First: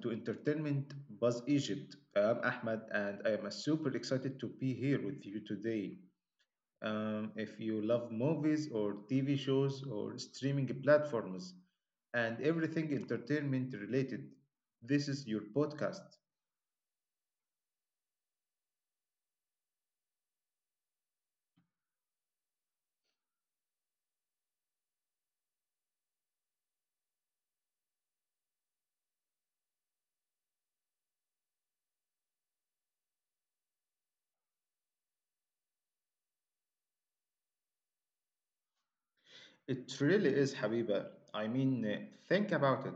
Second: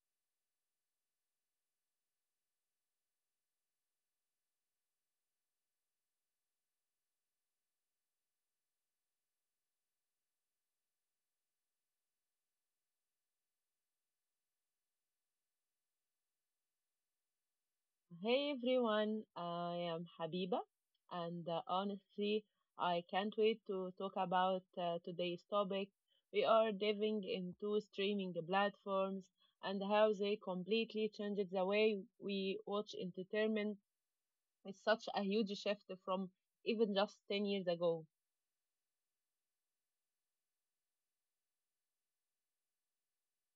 to Entertainment Buzz Egypt. I'm Ahmed and I am super excited to be here with you today. If you love movies or TV shows or streaming platforms and everything entertainment related, this is your podcast. Hey everyone, I am Habiba, and honestly, I can't wait to talk about today's topic. We are diving into streaming platforms and how they completely changed the way we watch entertainment. It's such a huge shift from even just 10 years ago. It really is, Habiba. I mean, think about it.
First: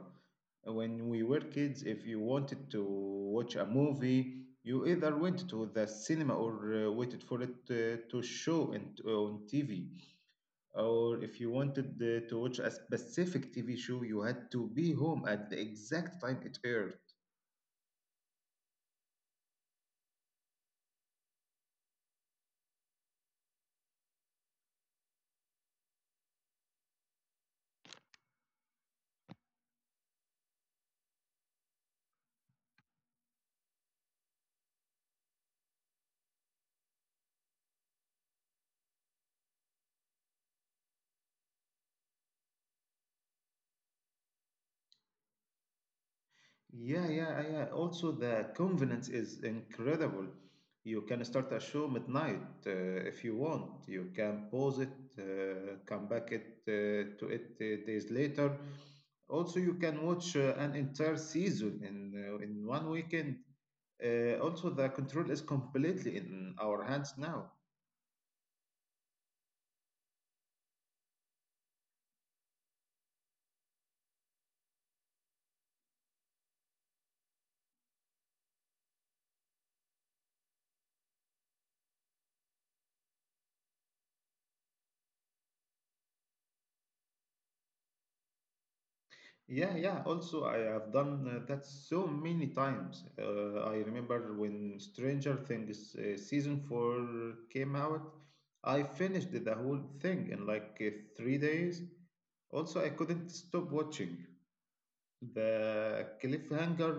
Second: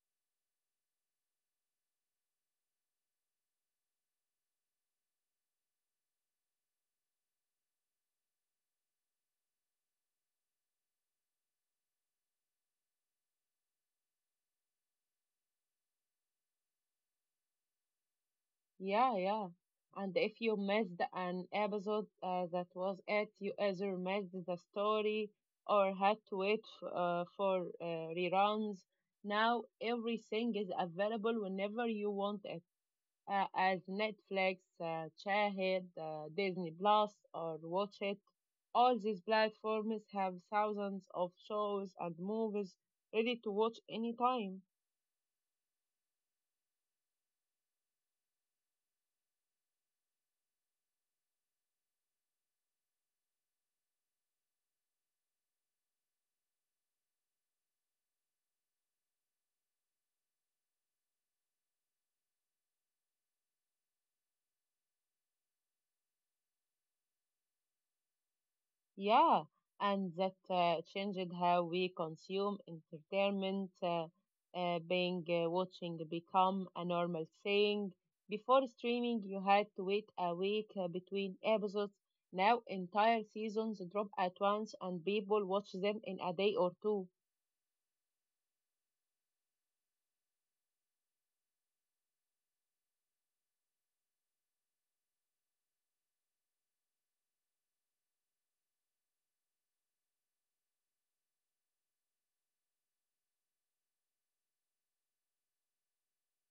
When we were kids, if you wanted to watch a movie, you either went to the cinema or waited for it to show on TV. Or if you wanted to watch a specific TV show, you had to be home at the exact time it aired. Yeah, yeah. And if you missed an episode that was it, you either missed the story or had to wait for reruns. Now everything is available whenever you want it, as Netflix, Shahid, Disney Plus, or Watch It. All these platforms have thousands of shows and movies ready to watch anytime. Yeah, yeah, yeah. Also, the convenience is incredible. You can start a show midnight if you want. You can pause it, come back it to it days later. Also, you can watch an entire season in one weekend. Also, the control is completely in our hands now. Yeah, and that changed how we consume entertainment, being watching become a normal thing. Before streaming, you had to wait a week between episodes. Now, entire seasons drop at once, and people watch them in a day or two. Yeah, yeah. Also, I have done that so many times. I remember when Stranger Things season four came out, I finished the whole thing in like three days. Also, I couldn't stop watching. The cliffhanger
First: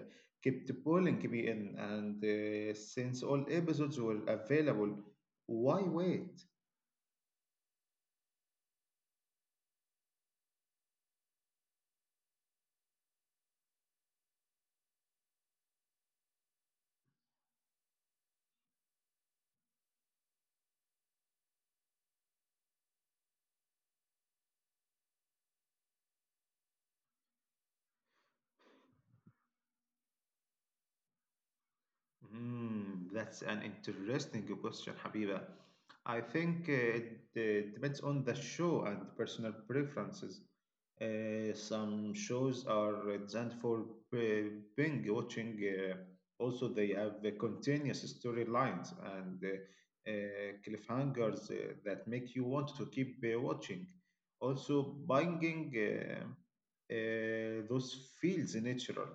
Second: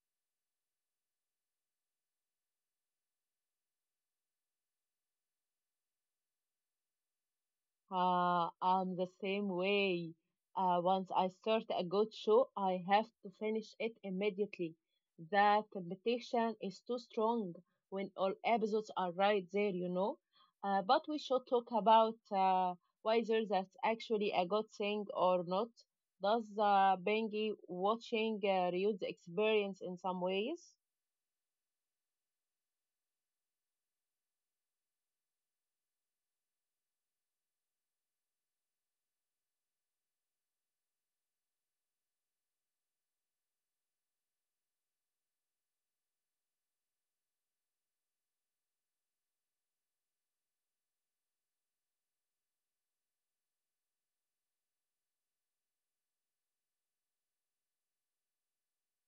uh, kept pulling me in, and since all episodes were available, why wait? I'm the same way. Once I start a good show, I have to finish it immediately. The temptation is too strong when all episodes are right there. But we should talk about whether that's actually a good thing or not. Does Bengi watching reduce the experience in some ways? Hmm, that's an interesting question, Habiba. I think it depends on the show and personal preferences. Some shows are designed for uh, binge watching. Also, they have continuous storylines and cliffhangers that make you want to keep watching. Also, binging, those feels natural.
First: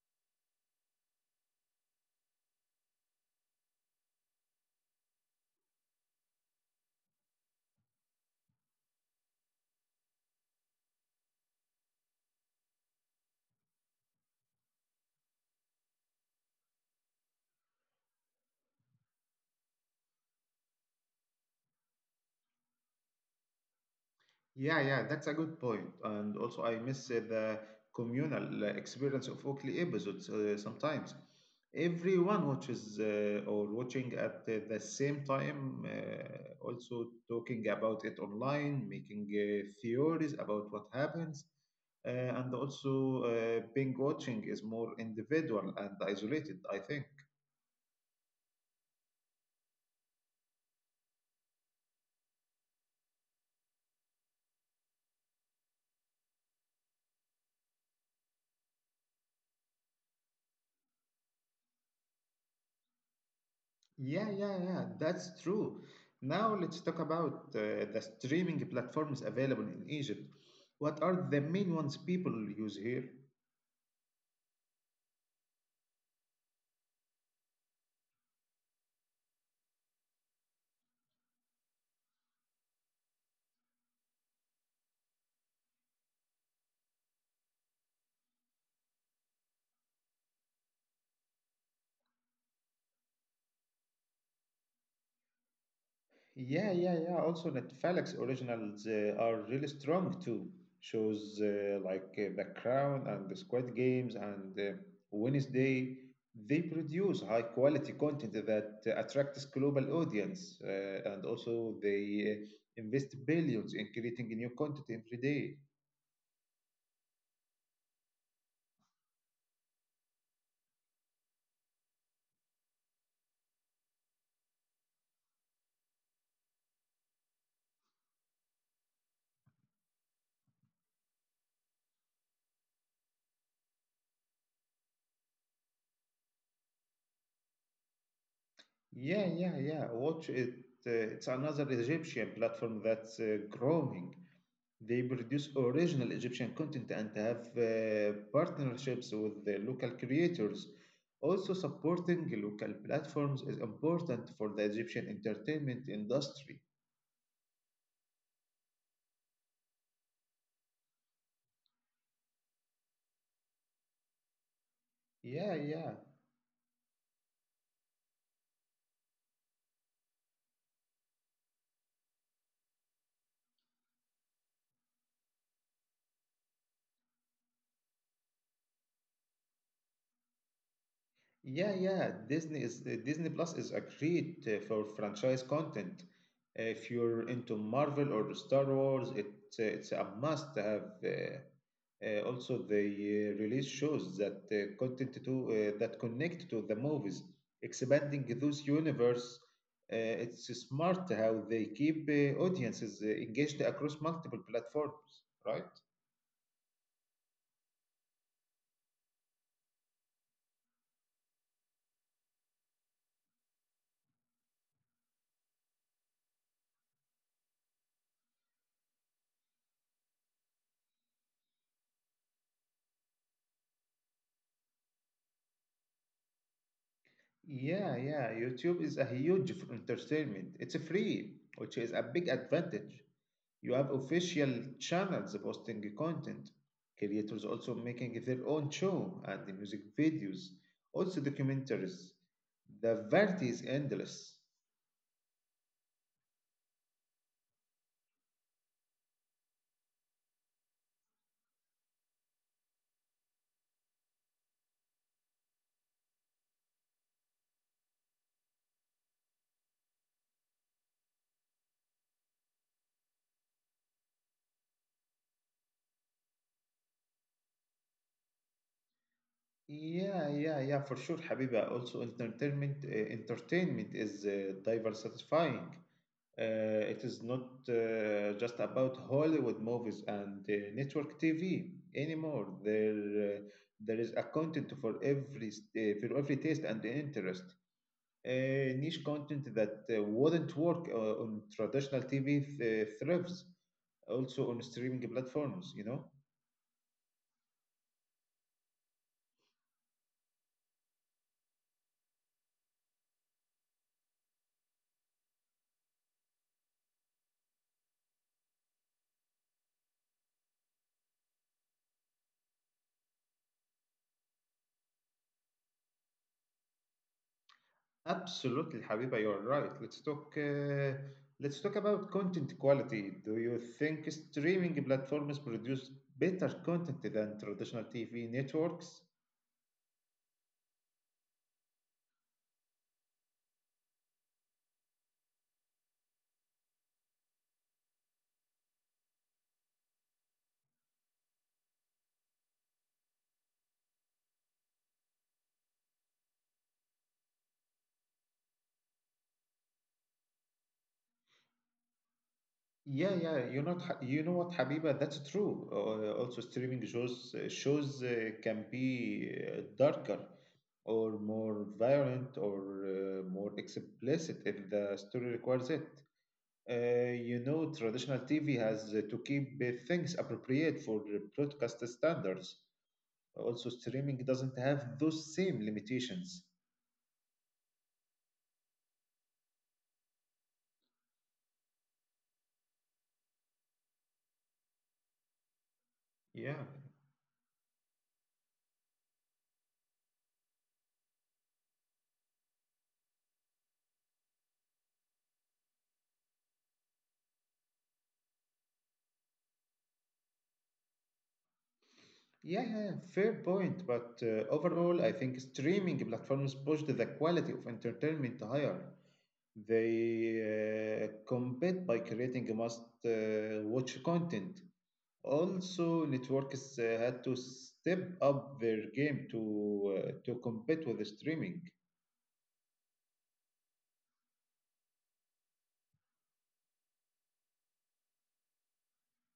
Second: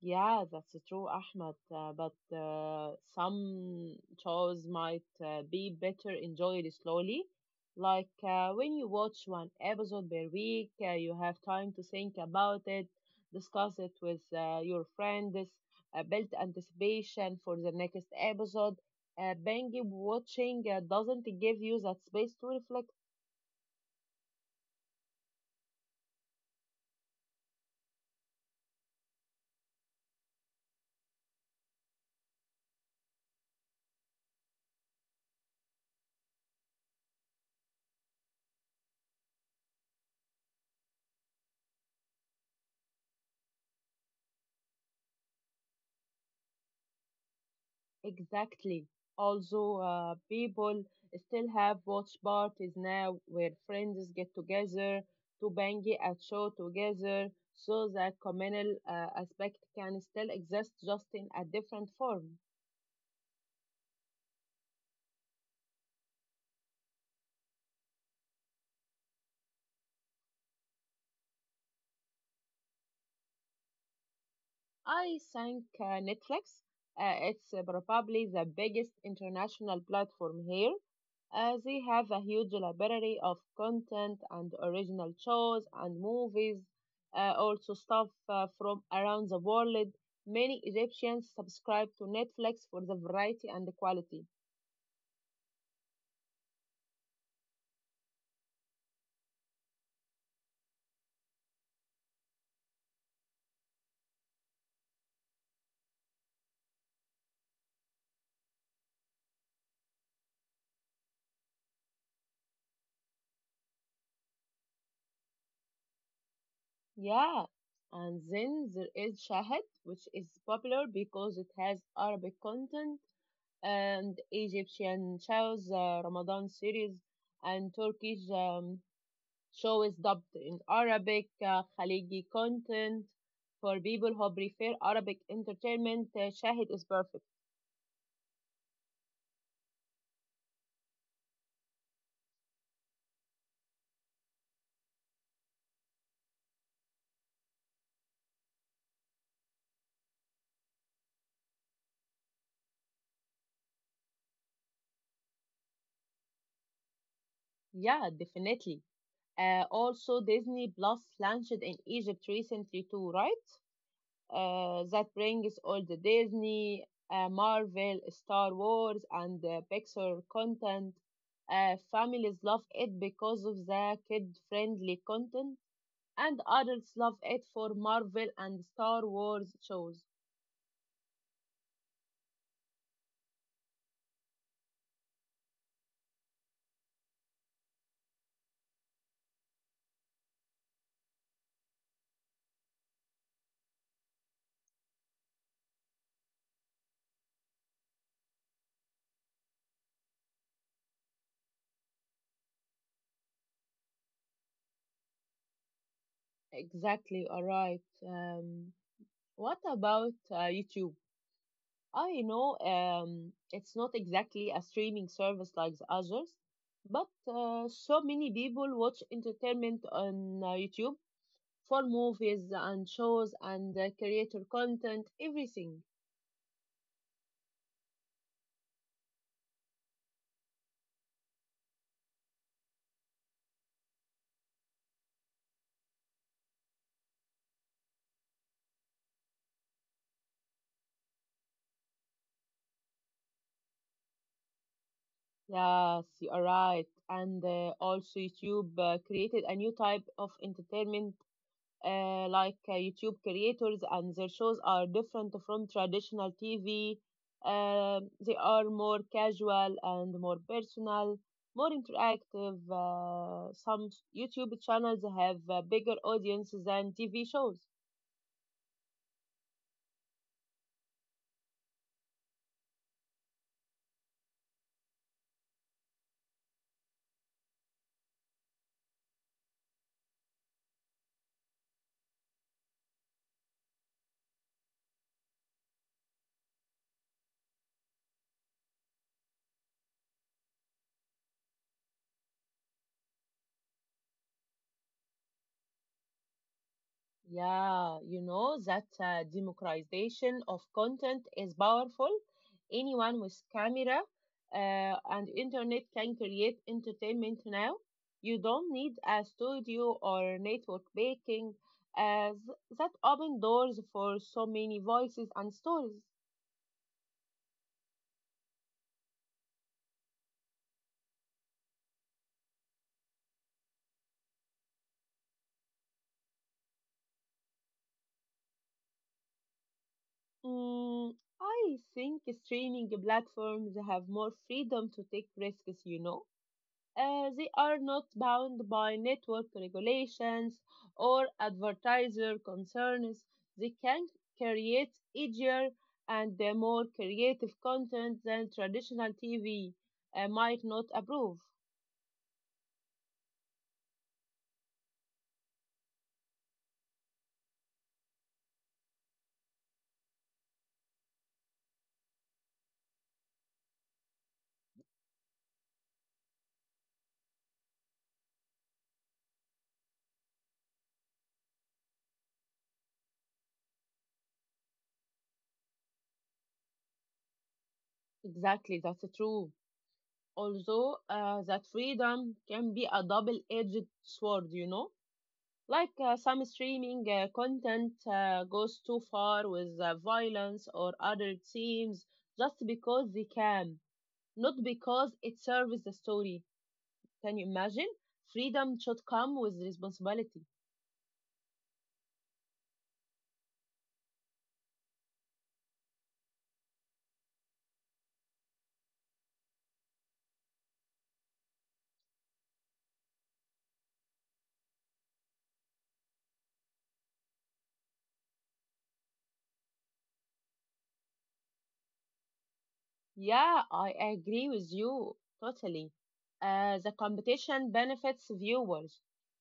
Yeah, that's true, Ahmed. But some shows might be better enjoyed slowly. Like when you watch one episode per week, you have time to think about it, discuss it with your friends, build anticipation for the next episode. Binge watching doesn't give you that space to reflect. Yeah, yeah, that's a good point. And also, I miss the communal experience of Oakley episodes sometimes. Everyone watches or watching at the same time, also talking about it online, making theories about what happens. And also, being watching is more individual and isolated, I think. Exactly. Also, people still have watch parties now where friends get together to bang a show together, so that communal aspect can still exist just in a different form. Yeah, yeah, yeah, that's true. Now let's talk about the streaming platforms available in Egypt. What are the main ones people use here? I think Netflix, it's probably the biggest international platform here. They have a huge library of content and original shows and movies, also stuff from around the world. Many Egyptians subscribe to Netflix for the variety and the quality. Yeah, yeah, yeah. Also, Netflix originals are really strong too. Shows like The Crown and The Squid Games and Wednesday, they produce high quality content that attracts global audience, and also they invest billions in creating new content every day. Yeah, and then there is Shahid, which is popular because it has Arabic content and Egyptian shows, Ramadan series, and Turkish show is dubbed in Arabic, Khaliji content for people who prefer Arabic entertainment. Shahid is perfect. Yeah, yeah, yeah. Watch it. It's another Egyptian platform that's growing. They produce original Egyptian content and have partnerships with the local creators. Also, supporting local platforms is important for the Egyptian entertainment industry. Yeah, definitely. Also, Disney Plus launched in Egypt recently too, right? That Yeah, brings all yeah. the Disney, Marvel, Star Wars, and Pixar content. Families love it because of the kid-friendly content, and adults love it for Marvel and Star Wars shows. Yeah, yeah. Disney is Disney Plus is a great for franchise content. If you're into Marvel or Star Wars, it's a must to have. Also, they release shows that content to that connect to the movies, expanding those universe. It's smart how they keep audiences engaged across multiple platforms, right? Exactly, all right. Um, what about YouTube? I know it's not exactly a streaming service like the others, but so many people watch entertainment on YouTube for movies and shows and creator content, everything. Yeah, yeah. YouTube is a huge entertainment. It's free, which is a big advantage. You have official channels posting content, creators also making their own show and the music videos, also documentaries. The variety is endless. Yes, you are right. And also, YouTube created a new type of entertainment like YouTube creators and their shows are different from traditional TV. They are more casual and more personal, more interactive. Some YouTube channels have a bigger audience than TV shows. Yeah, yeah, yeah, for sure, Habiba. Also, entertainment is diverse, satisfying. It is not just about Hollywood movies and network TV anymore. There is a content for every for every taste and interest. Niche content that wouldn't work on traditional TV thrives also on streaming platforms. You know. Yeah, you know that democratization of content is powerful. Anyone with camera and internet can create entertainment now. You don't need a studio or network baking, as that open doors for so many voices and stories. Absolutely, Habiba, you're right. Let's talk. Let's talk about content quality. Do you think streaming platforms produce better content than traditional TV networks? Mm, I think streaming platforms have more freedom to take risks, you know. They are not bound by network regulations or advertiser concerns. They can create easier and more creative content than traditional TV might not approve. Yeah, yeah. You know what, Habiba? That's true. Also, streaming shows can be darker or more violent or more explicit if the story requires it. You know, traditional TV has to keep things appropriate for the broadcast standards. Also, streaming doesn't have those same limitations. Exactly, that's true. Although that freedom can be a double-edged sword, you know? Like some Yeah. streaming content goes too far with violence or other themes just because they can, not because it serves the story. Can you imagine? Freedom should come with responsibility. Yeah, yeah, fair point. But overall, I think streaming platforms push the quality of entertainment higher. They compete by creating must watch content. Also, networks had to step up their game to compete with the streaming. Yeah, I agree with you totally. The competition benefits viewers.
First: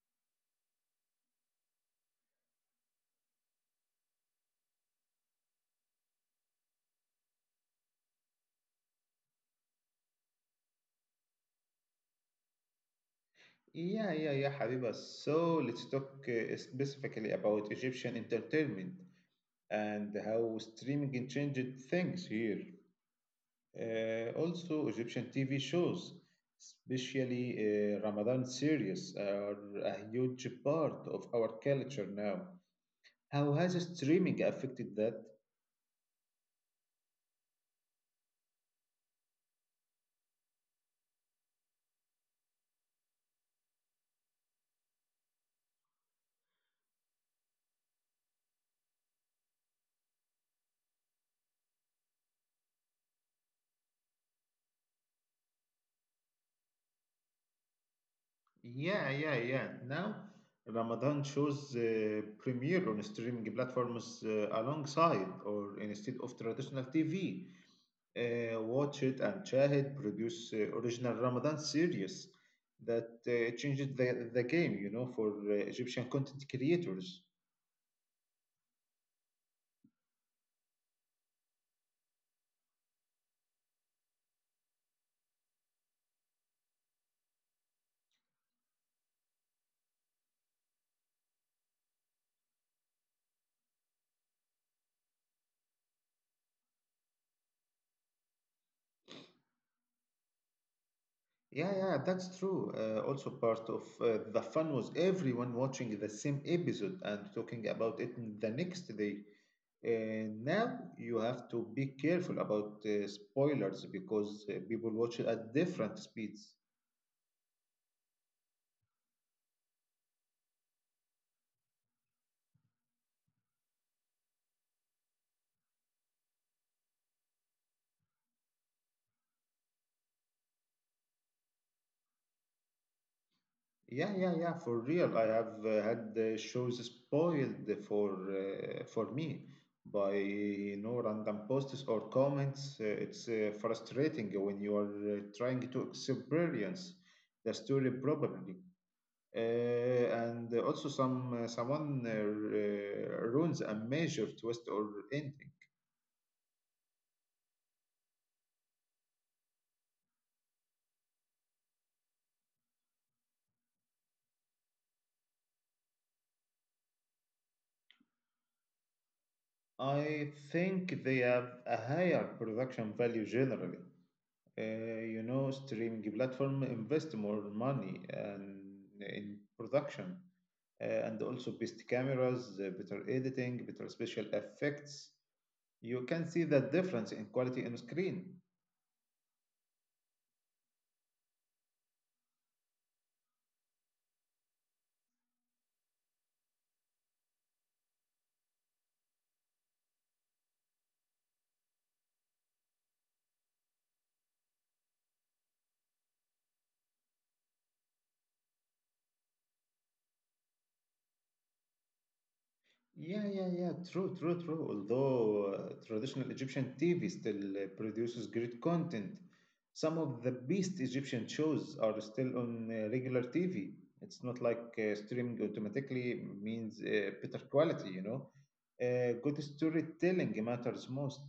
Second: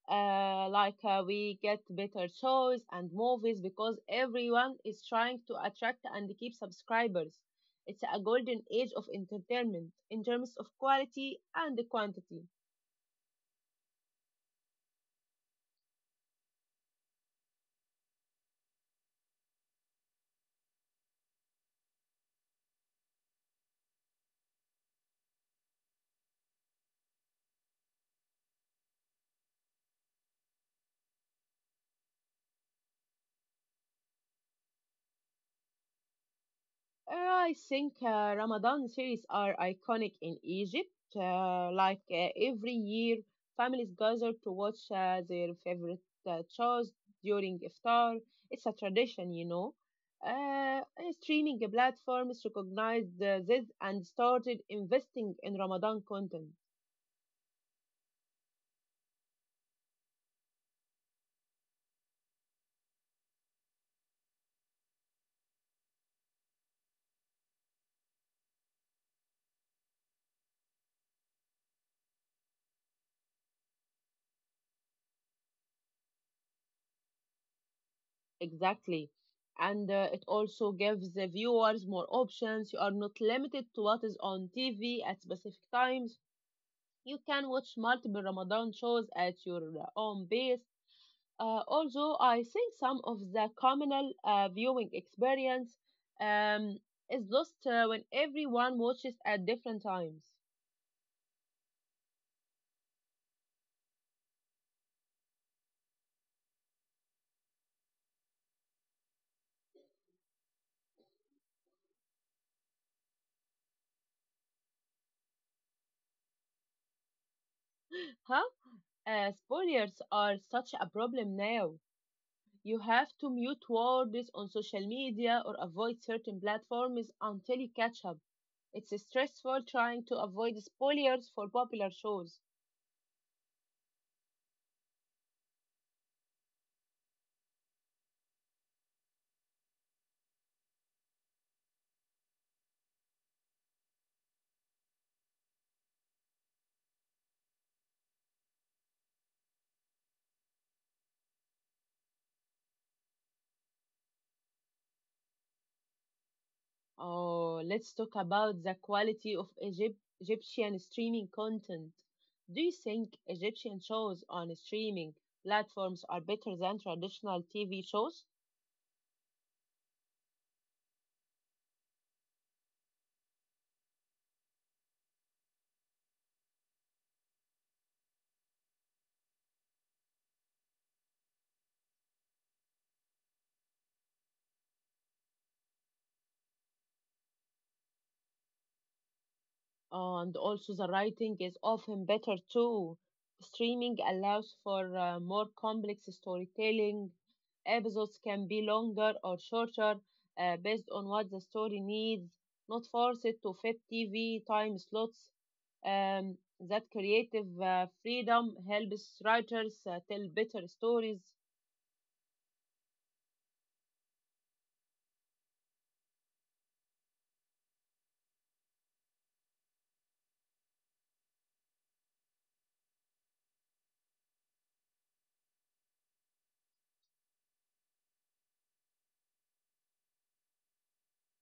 Like we get better shows and movies because everyone is trying to attract and keep subscribers. It's a golden age of entertainment in terms of quality and quantity. Yeah, yeah, yeah, Habiba. So let's talk specifically about Egyptian entertainment and how streaming changed things here. Also, Egyptian TV shows, especially Ramadan series, are a huge part of our culture now. How has streaming affected that? I think Ramadan series are iconic in Egypt. Like every year, families gather to watch their favorite shows during iftar. It's a tradition, you know. And streaming platforms recognized this and started investing in Ramadan content. Yeah, yeah, yeah. Now, Ramadan shows premiere on streaming platforms alongside or instead of traditional TV. Watch it and Shahid produce original Ramadan series that changed the game, you know, for Egyptian content creators. Exactly. And it also gives the viewers more options. You are not limited to what is on TV at specific times. You can watch multiple Ramadan shows at your own pace. Although I think some of the communal viewing experience um, is lost when everyone watches at different times. Yeah, yeah, that's true. Also, part of the fun was everyone watching the same episode and talking about it in the next day. Now you have to be careful about spoilers because people watch it at different speeds. Huh? Spoilers are such a problem now. You have to mute words on social media or avoid certain platforms until you catch up. It's stressful trying to avoid spoilers for popular shows. Yeah, yeah, yeah, for real. I have had the shows spoiled for me by you know random posts or comments. It's frustrating when you are trying to experience the story properly. And also someone ruins a major twist or ending. Oh, let's talk about the quality of Egypt, Egyptian streaming content. Do you think Egyptian shows on streaming platforms are better than traditional TV shows? I think they have a higher production value generally. You know, streaming platform invest more money and in production, and also best cameras, better editing, better special effects. You can see the difference in quality on screen. And also the writing is often better too. Streaming allows for more complex storytelling. Episodes can be longer or shorter based on what the story needs, not forced to fit TV time slots. Um, that creative freedom helps writers tell better stories. Yeah, yeah, yeah. True, true, true. Although traditional Egyptian TV still produces great content, some of the best Egyptian shows are still on regular TV. It's not like streaming automatically means better quality, you know. Good storytelling matters most.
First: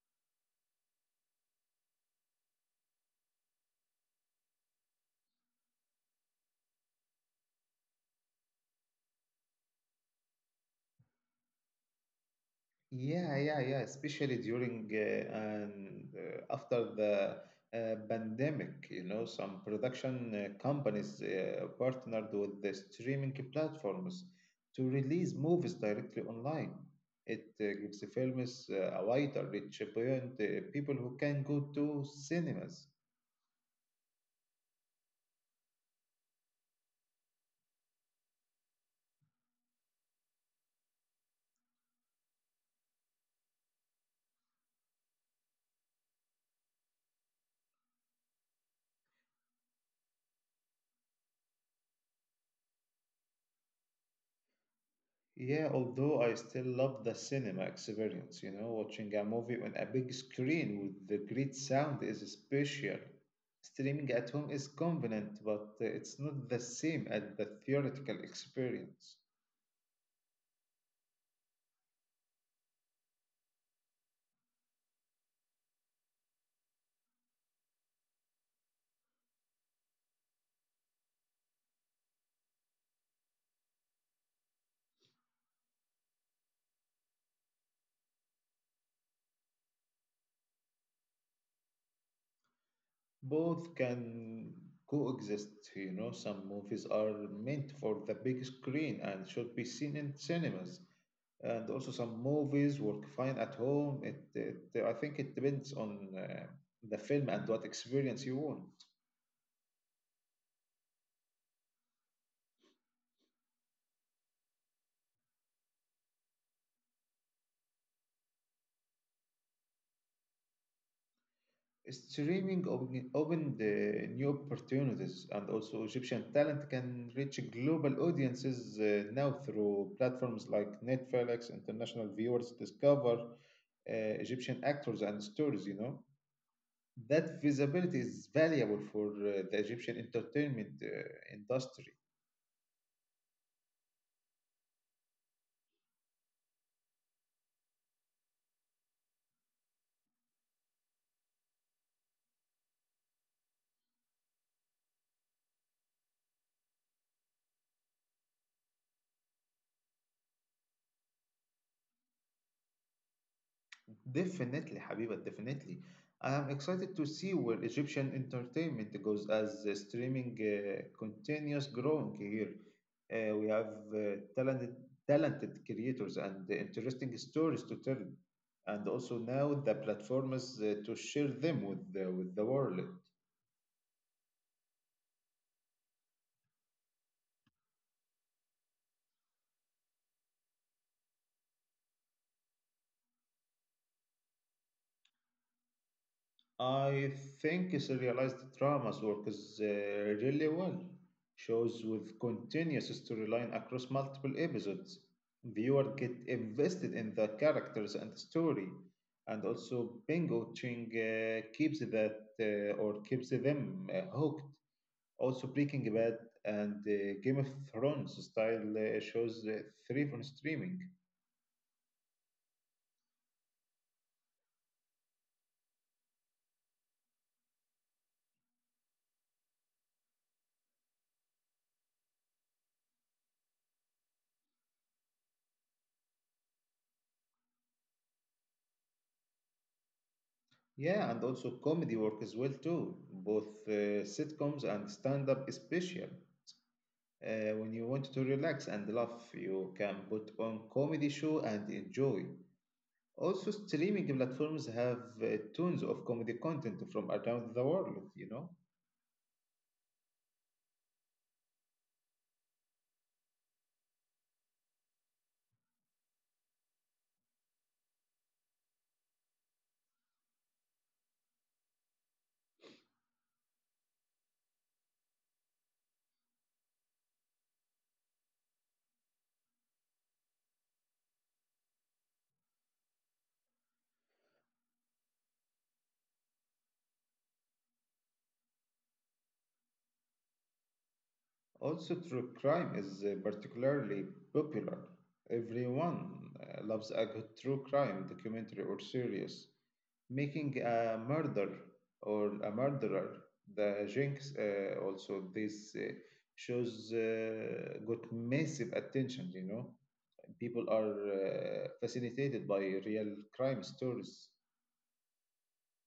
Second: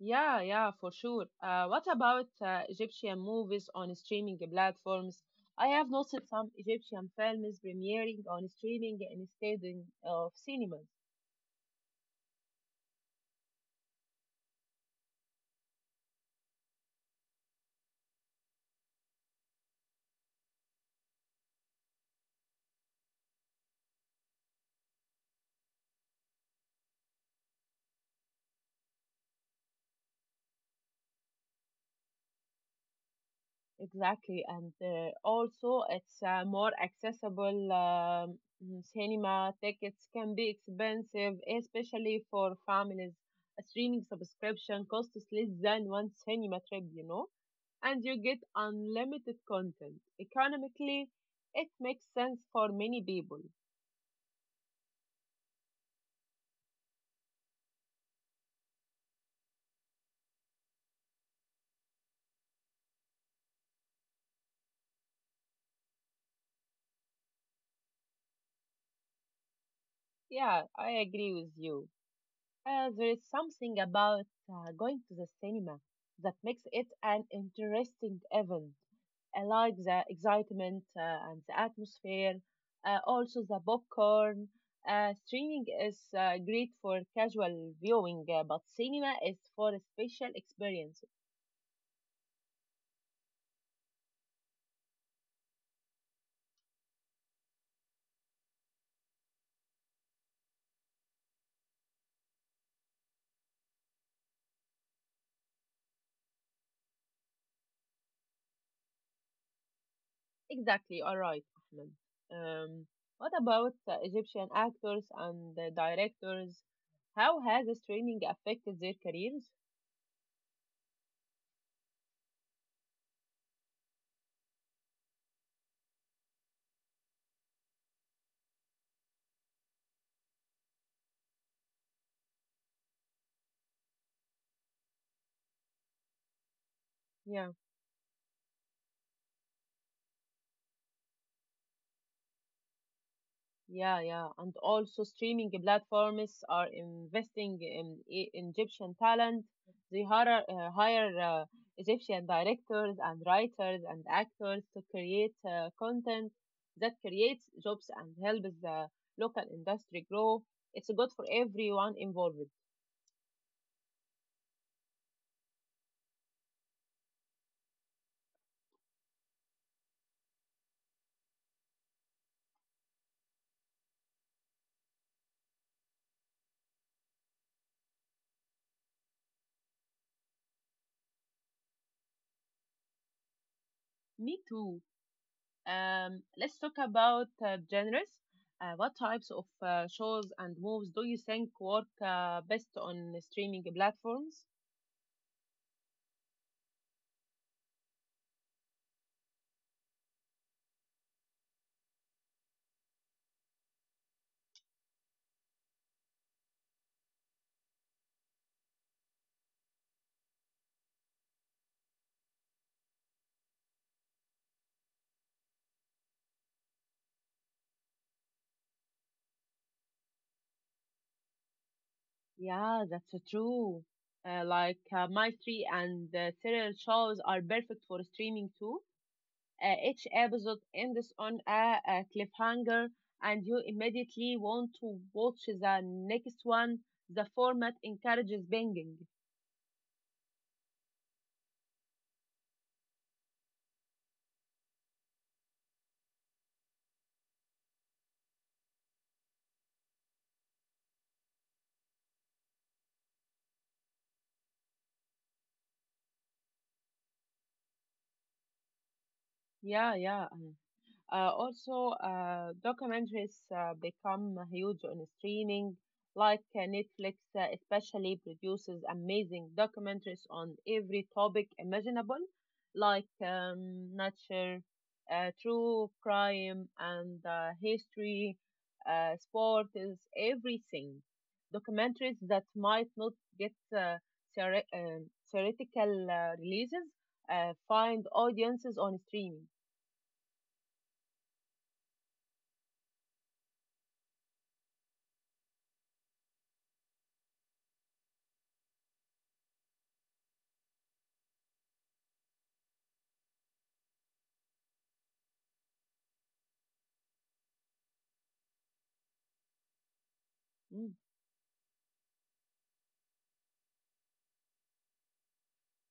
Yeah, yeah, for sure. What about Egyptian movies on streaming platforms? I have noticed some Egyptian films premiering on streaming instead of cinemas. Yeah, yeah, yeah. Especially during and after the pandemic, you know, some production companies partnered with the streaming platforms to release movies directly online. It gives the films a wider reach beyond people who can go to cinemas. Exactly, and also it's more accessible. Cinema tickets can be expensive, especially for families. A streaming subscription costs less than one cinema trip, you know? And you get unlimited content. Economically, it makes sense for many people. Yeah, although I still love the cinema experience, you know, watching a movie on a big screen with the great sound is special. Streaming at home is convenient, but it's not the same as the theoretical experience. Yeah, I agree with you. There is something about going to the cinema that makes it an interesting event. I like the excitement and the atmosphere, also the popcorn. Streaming is great for casual viewing, but cinema is for a special experience. Both can coexist, you know, some movies are meant for the big screen and should be seen in cinemas. And also some movies work fine at home. It I think it depends on the film and what experience you want. Exactly, you are right, Ahmed. Um, what about Egyptian actors and directors? How has this training affected their careers? Opened new opportunities, and also Egyptian talent can reach global audiences now through platforms like Netflix. International viewers discover Egyptian actors and stories, you know. Yeah, That visibility is valuable for the Egyptian entertainment industry. yeah, yeah. And also, streaming platforms are investing in Egyptian talent. They hire, Egyptian directors and writers and actors to create content that creates jobs and helps the local industry grow. It's good for everyone involved. Definitely, Habiba, definitely. I am excited to see where Egyptian entertainment goes as the streaming continues growing here. We have talented creators and interesting stories to tell, and also now the platforms to share them with with the world. Me too. Let's talk about genres. What types of shows and movies do you think work best on streaming platforms? I think serialized dramas works really well. Shows with continuous storyline across multiple episodes. Viewer get invested in the characters and the story, and also binge watching keeps that or keeps them hooked. Also, Breaking Bad and Game of Thrones style shows three from streaming. Yeah, that's true. Like mystery and serial shows are perfect for streaming too. Each episode ends on a cliffhanger, and you immediately want to watch the next one. The format encourages binging. Yeah, and also comedy work as well too, both sitcoms and stand-up special. When you want to relax and laugh, you can put on comedy show and enjoy. Also, streaming platforms have tons of comedy content from around the world, you know. Yeah, yeah. Also, documentaries become huge on streaming, like Netflix, especially produces amazing documentaries on every topic imaginable, like nature, true crime, and history, sport is everything. Documentaries that might not get theoretical releases find audiences on streaming. Also, true crime is particularly popular. Everyone loves a good true crime documentary or series. Making a murder or a murderer, the jinx, also, these shows got massive attention, you know. People Hmm. are facilitated by real crime stories.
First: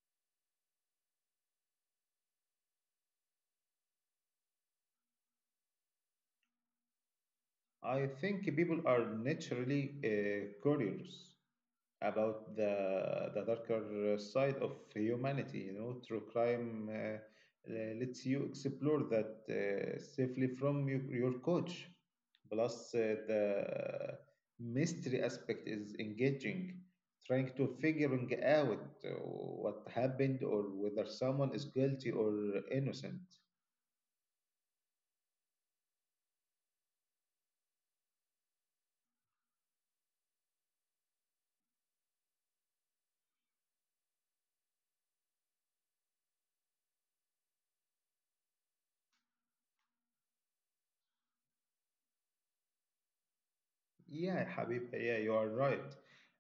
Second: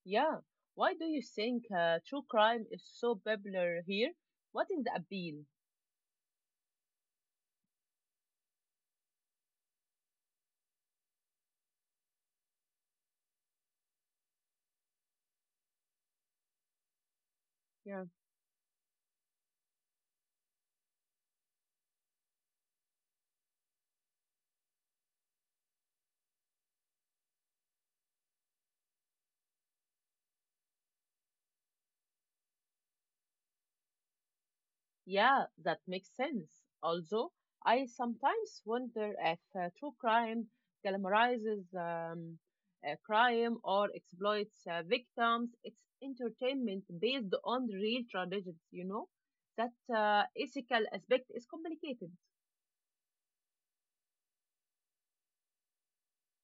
Yeah. Why do you think true crime is so popular here? What is the appeal? I think people are naturally curious about the darker side of humanity. You know, true crime Yeah. lets you explore that safely from your coach. Plus, the mystery aspect is engaging trying to figuring out what happened or whether someone is guilty or innocent. Yeah, that makes sense. Also, I sometimes wonder if true crime glamorizes crime or exploits victims. It's entertainment based on real tragedies, you know? That ethical aspect is complicated. Yeah, Habib, yeah, you are right.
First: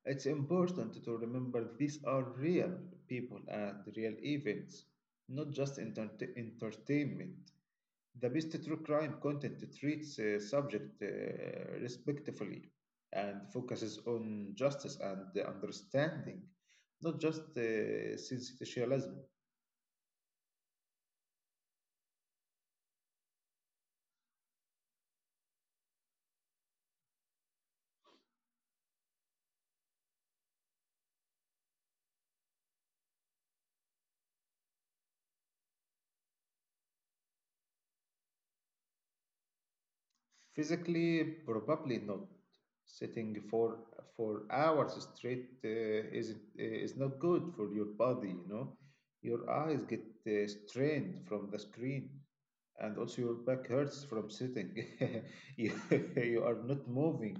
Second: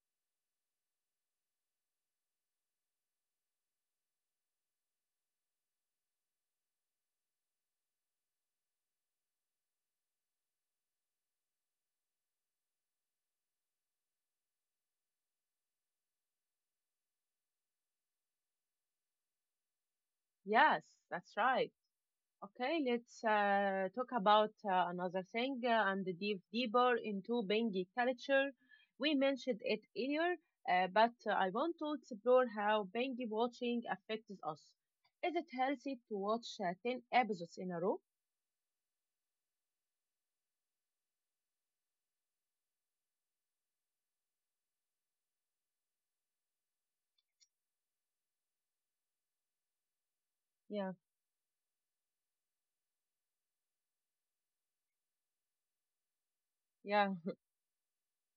It's important to remember these are real people and real events, not just entertainment. The best true crime content treats a subject respectfully and focuses on justice and understanding, not just sensationalism. Yes, that's right. Okay, let's talk about another thing and dive deeper into Bengi culture. We mentioned it earlier, but I want to explore how Bengi watching affects us. Is it healthy to watch 10 episodes in a row? Physically, probably not. Sitting For hours straight is not good for your body, you know. Your eyes Yeah, get strained from the screen, and also your back hurts from sitting. you, yeah, you are not moving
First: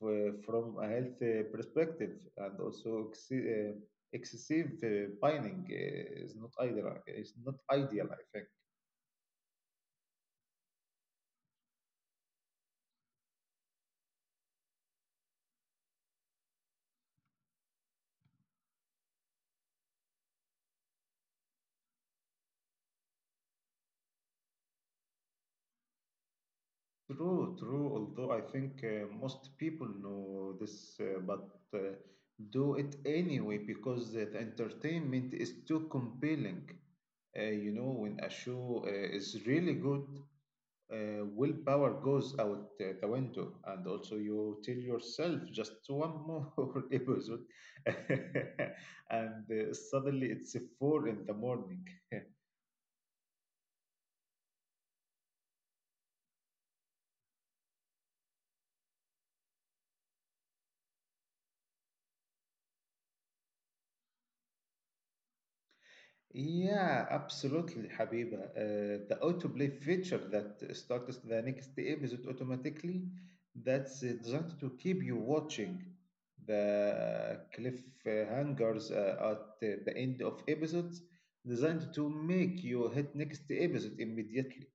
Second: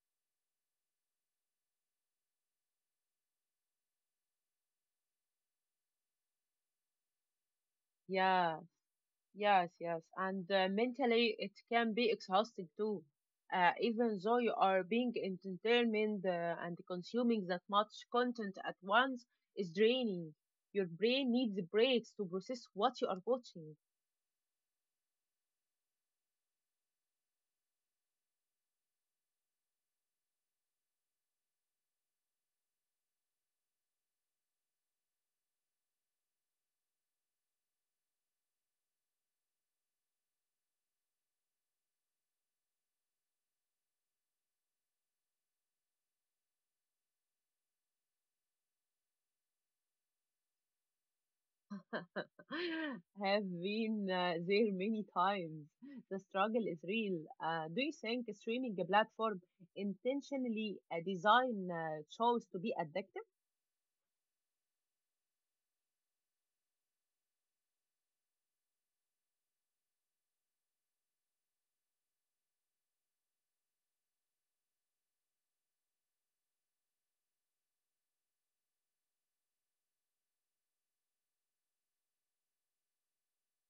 from a health perspective, and also excessive pining is not ideal. It's not ideal, I think. yeah. Yes, yes. And mentally, it can be exhausting too. Even though you are being entertained and consuming that much content at once is draining. Your brain needs breaks to process what you are watching. True, true. Although I think most people know this, but uh, do it anyway because the entertainment is too compelling. When a show is really good, willpower goes out the window, and also you tell yourself just one more episode, and suddenly it's four in the morning. Have been there many times. The struggle is real. Do you think streaming platform intentionally design shows to be addictive? Yeah, absolutely, Habiba. The autoplay feature that starts the next episode automatically, that's designed to keep you watching. The cliffhangers at the end of episodes designed to make you hit next episode immediately.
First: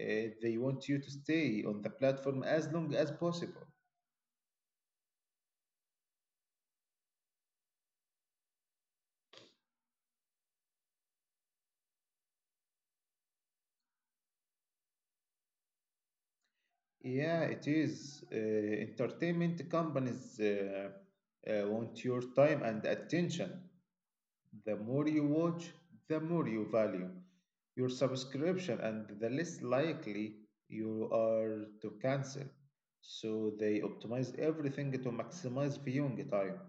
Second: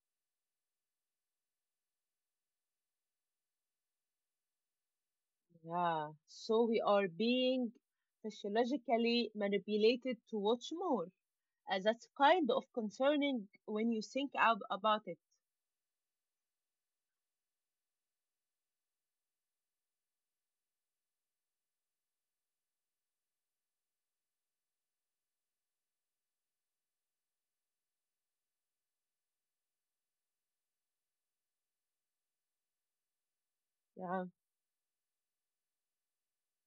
They want you to stay on the platform as long as possible. Yeah, so we are being psychologically manipulated to watch more. That's kind of concerning when you think about it. Yeah, it is. Entertainment companies want your time and attention. The more you watch, the more you value your subscription, and the less likely you are to cancel. So they Yeah, optimize everything to maximize viewing time.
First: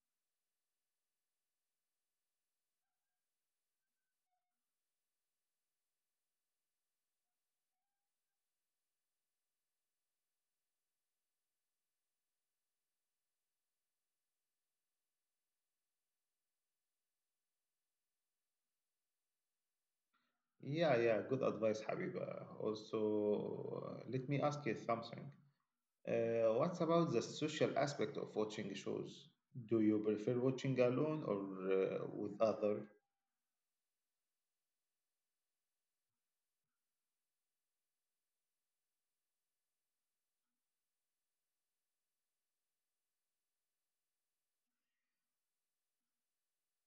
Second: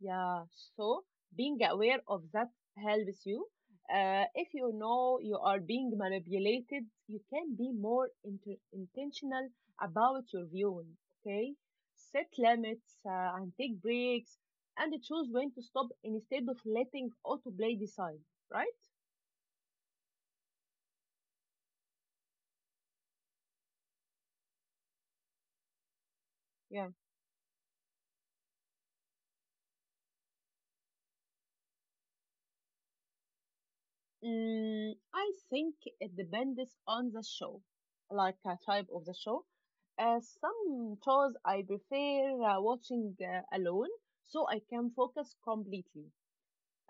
yeah. So being aware of that helps you. If you know you are being manipulated, you can be more intentional about your viewing. Okay, set limits and take breaks, and choose when to stop instead of letting autoplay decide. Right? Yeah, yeah, good advice, Habiba. Also, let me ask you something. What Yeah. about the social aspect of watching shows? Do you prefer watching alone or with other? Mm, I think it depends on the show, like a type of the show. Some shows I prefer watching alone so I can focus completely.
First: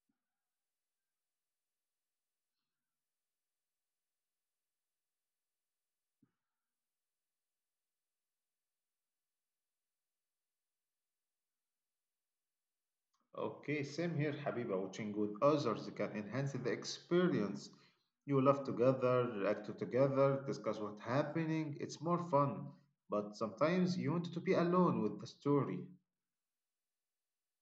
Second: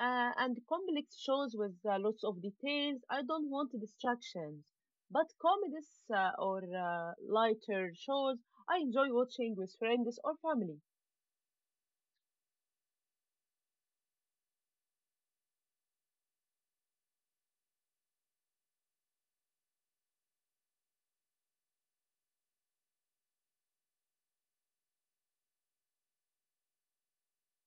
And complex shows with lots of details, I don't want distractions. But comedies or lighter shows, I enjoy watching with friends or family. Okay, same here, Habiba. Watching with others can enhance the experience. You laugh together, react together, discuss what's happening. It's more fun. But sometimes you want to be alone with the story.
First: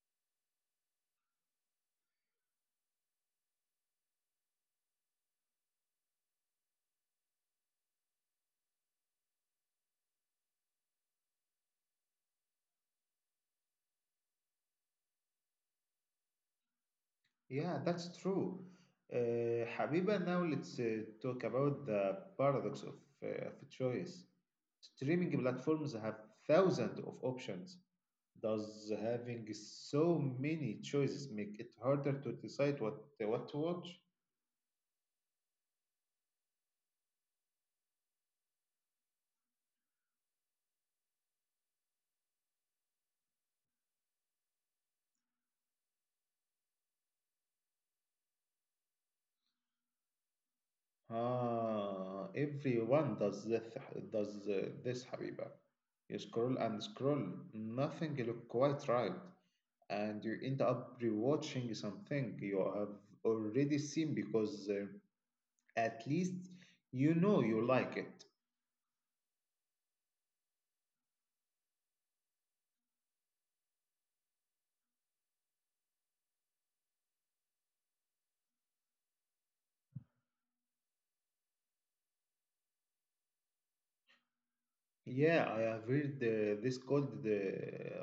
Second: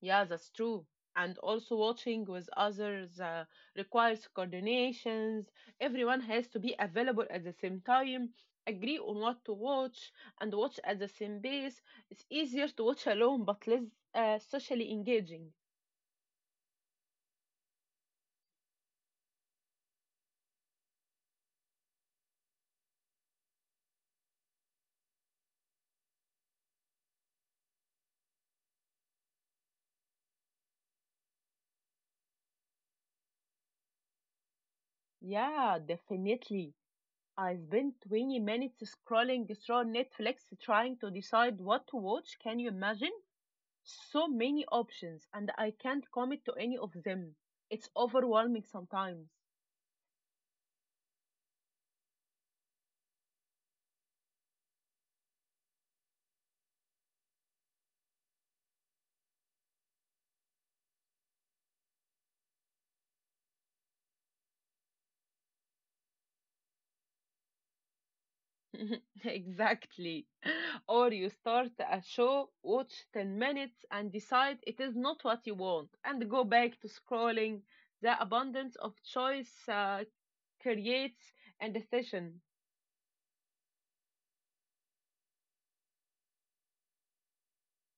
Yeah, that's true. And also watching with others requires coordinations. Everyone has to be available at the same time, agree on what to watch, and watch at the same pace. It's easier to watch alone, but less socially engaging. Yeah, that's true. Habiba, now let's talk about the paradox of choice. Streaming platforms have thousands of options. Does having so many choices make it harder to decide what to watch? Yeah, definitely. I spent 20 minutes scrolling through Netflix trying to decide what to watch. Can you imagine? So many options, and I can't commit to any of them. It's overwhelming sometimes. Ah, everyone does this, Habiba. You scroll and scroll, nothing look quite right, and you end up rewatching something you have already seen because at least you know you like it. Exactly. Or you start a show, watch 10 minutes, and decide it is not what you want, and go back to scrolling. The abundance of choice creates and decision. Yeah, I have read this called the,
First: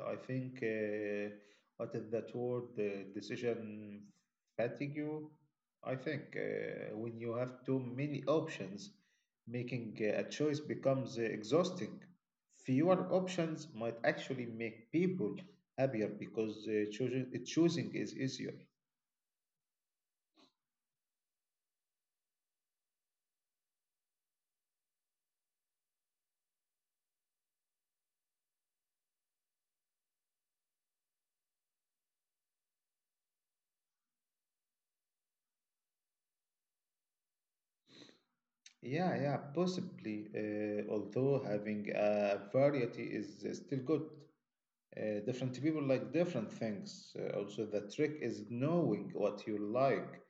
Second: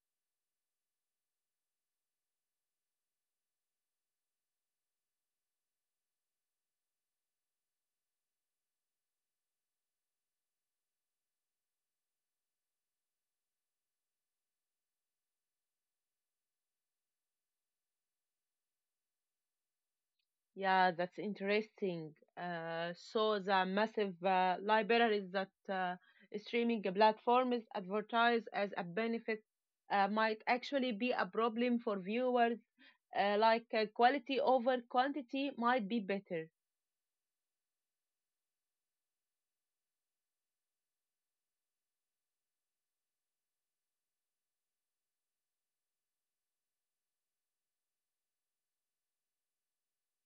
I think, what is that word? The decision fatigue. I think when you have too many options, making a choice becomes exhausting. Fewer options might actually make people happier because choosing is easier. Yeah, that's interesting. So the massive libraries that streaming platforms advertise as a benefit might actually be a problem for viewers. Like quality over quantity might be better. Yeah, yeah, possibly. Although having a variety is still good. Different people like different things. Also, the trick is knowing what you like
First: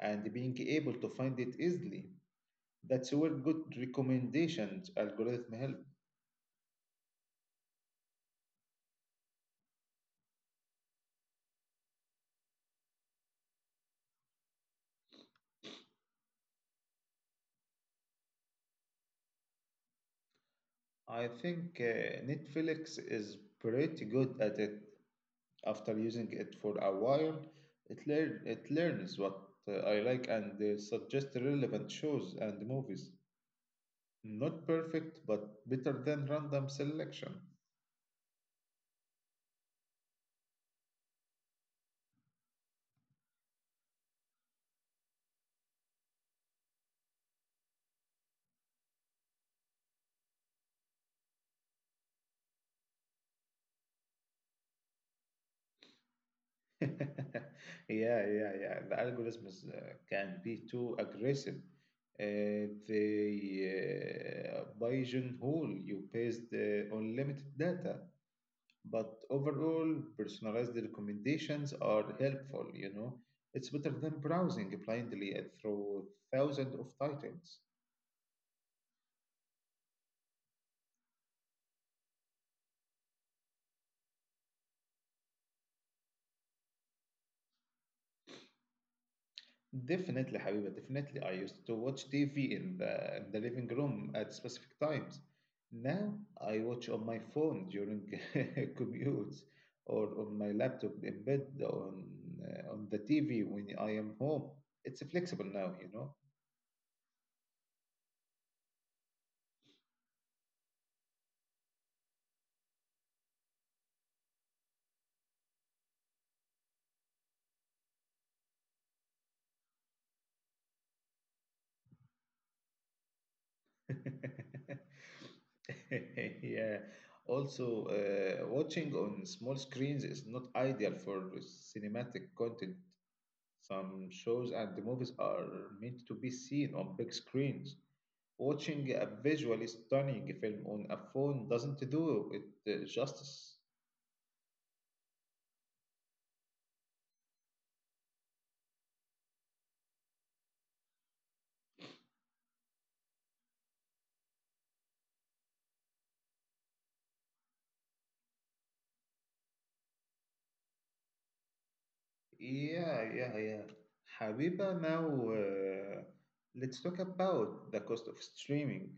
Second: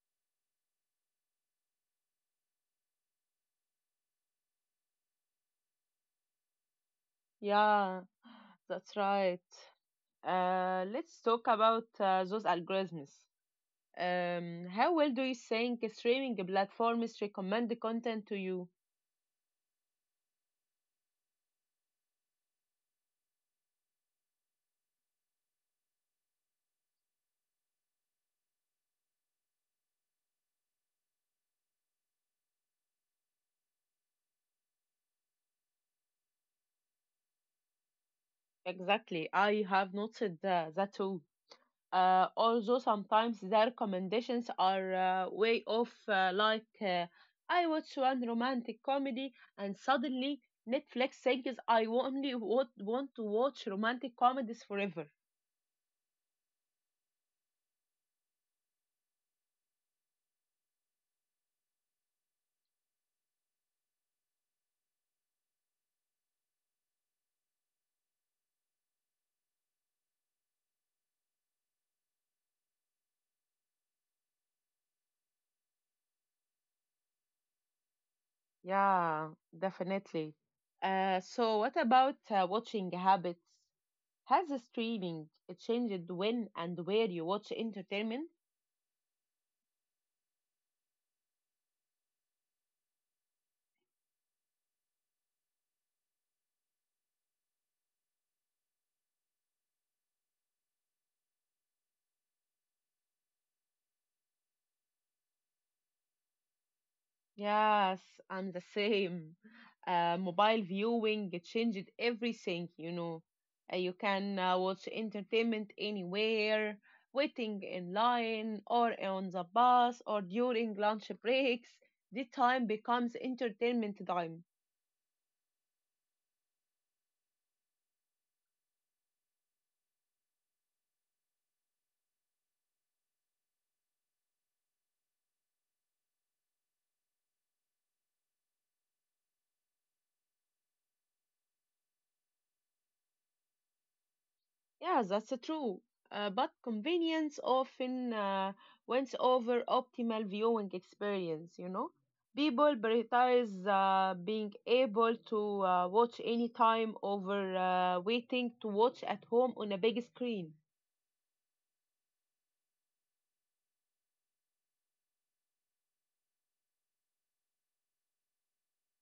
and being able to find it easily. That's where good recommendations algorithm help. Yeah, that's right. Let's talk about those algorithms. How well do you think streaming platforms recommend the content to you? I think Netflix is pretty good at it. After using it for a while, it learns what I like and suggests relevant shows and movies. Not perfect, but better than random selection. Exactly, I have noted that too. Although sometimes their recommendations are way off, like I watch one romantic comedy and suddenly Netflix thinks I only want to watch romantic comedies forever. Yeah, yeah, yeah. The algorithms can be too aggressive. They pigeonhole you based on limited data, but overall, personalized recommendations are helpful, It's better than browsing blindly through thousands of titles. Yeah, definitely. So what about watching habits? Has the streaming it changed when and where you watch entertainment? Definitely, Habiba, definitely. I used to watch TV in the living room at specific times. Now I watch on my phone during commutes or on my laptop in bed on the TV when I am home. It's flexible now, you know. Yes, I'm the same. Mobile viewing it changed everything, you know. You can watch entertainment anywhere, waiting in line, or on the bus, or during lunch breaks. The time becomes entertainment time. Yeah. Also, watching on small screens is not ideal for cinematic content. Some shows and the movies are meant to be seen on big screens. Watching a visually stunning film on a phone doesn't do it justice. Yeah, that's true. But convenience often wins over optimal viewing experience, you know. People prioritize being able to watch anytime over waiting to watch at home on a big screen. Yeah, yeah, yeah. Habiba, now uh, let's talk about the cost of streaming.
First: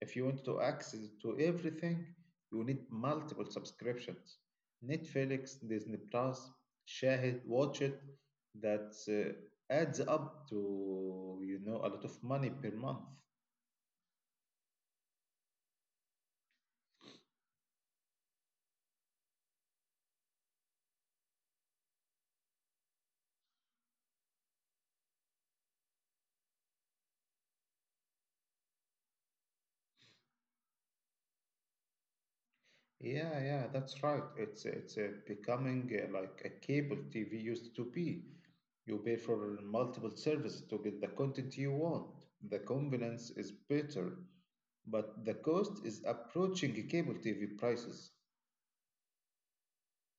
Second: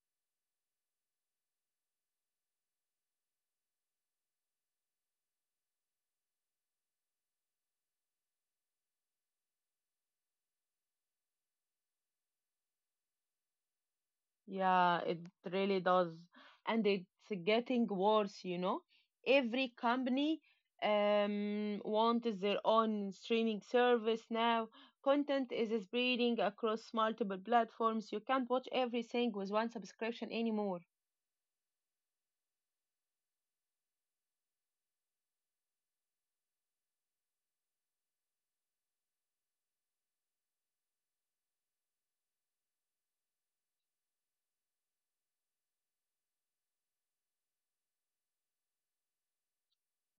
If you want to access to everything, you need multiple subscriptions. Netflix, Disney Plus, Shahid, Watch It. That adds up to, you know, a lot of money per month. Yeah, it really does. And it's getting worse, you know. Every company wants their own streaming service now. Content is spreading across multiple platforms. You can't watch everything with one subscription anymore. Yeah, yeah, that's right. It's becoming like a cable TV used to be. You pay for multiple services to get the content you want. The convenience is better, but the cost is approaching cable TV prices.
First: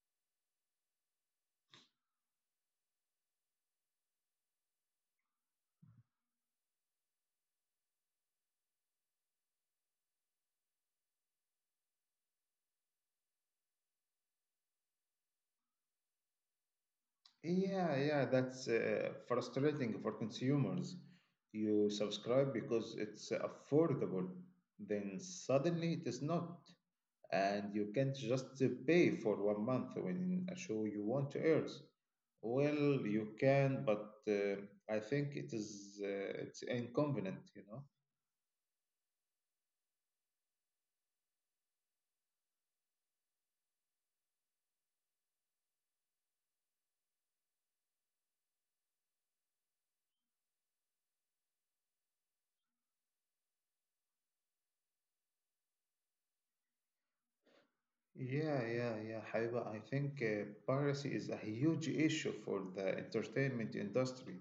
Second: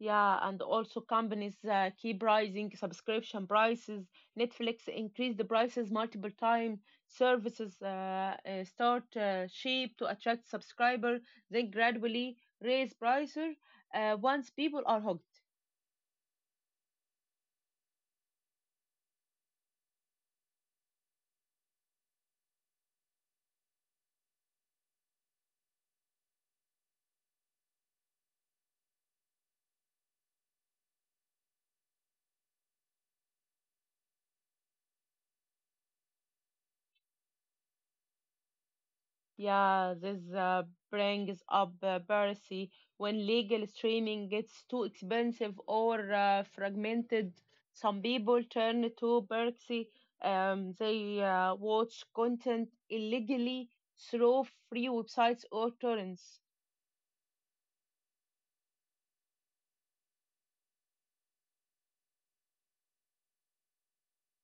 Yeah, and also companies keep rising subscription prices. Netflix increased the prices multiple times. Services start cheap to attract subscriber, then gradually raise prices once people are hooked. Yeah, yeah, that's frustrating for consumers. You subscribe because it's affordable, then suddenly it is not, and you can't just pay for 1 month when a show you want airs. Well, you can, but I think it is it's inconvenient, you know. Yeah, this brings up piracy when legal streaming gets too expensive or fragmented. Some people turn to piracy. They watch content illegally through free websites or torrents. Yeah, yeah, yeah, Haiba. I think piracy is a huge issue for the entertainment industry.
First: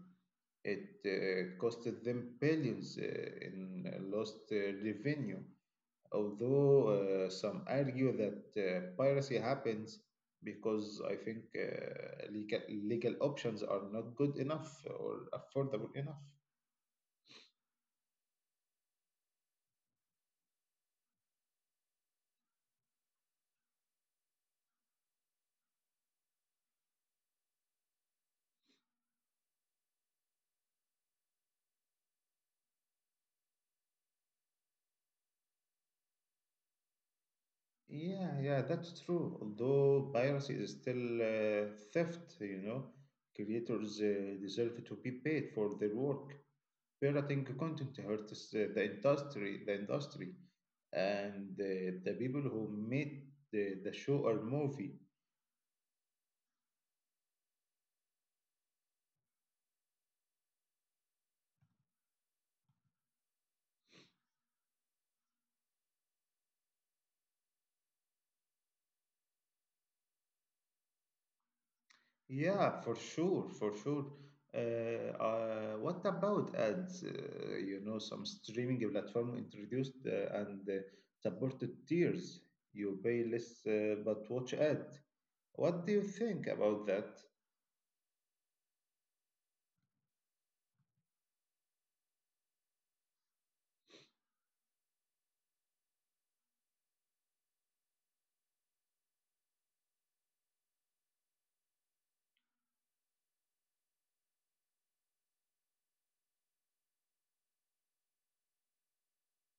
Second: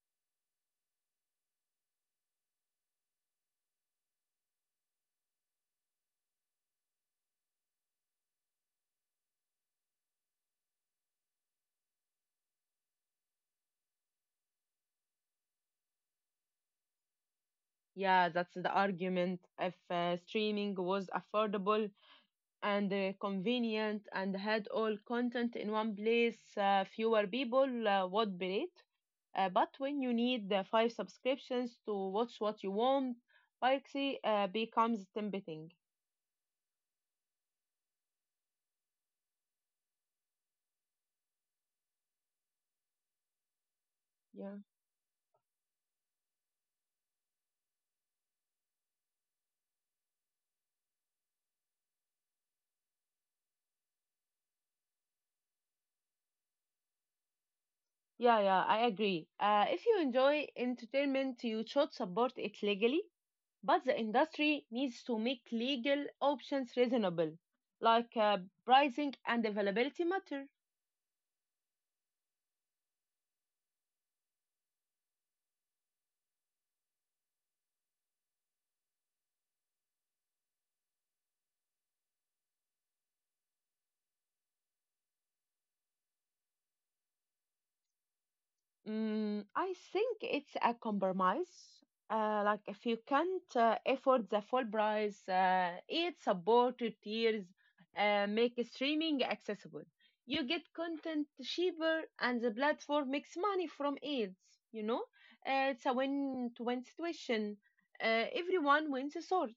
It costed them billions in lost revenue, although some argue that piracy happens because I think legal options are not good enough or affordable enough. Yeah, that's the argument. If streaming was affordable, and convenient and had all content in one place, fewer people would be it. But when you need the five subscriptions to watch what you want, piracy becomes tempting. Yeah, yeah, that's true. Although piracy is still theft, you know, creators Yeah. deserve to be paid for their work. Pirating content hurts the industry, and the people who made the show or movie. Yeah, yeah, I agree. If you enjoy entertainment, you should support it legally, but the industry needs to make legal options reasonable, like pricing and availability matter. Yeah, for sure, for sure. What about ads? Some streaming platform introduced and supported tiers. You pay less but watch ads. What do you think about that? I think it's a compromise. Like if you can't afford the full price, it supported tiers make streaming accessible. You get content cheaper, and the platform makes money from ads. You know, it's a win-to-win situation. Everyone wins a sort.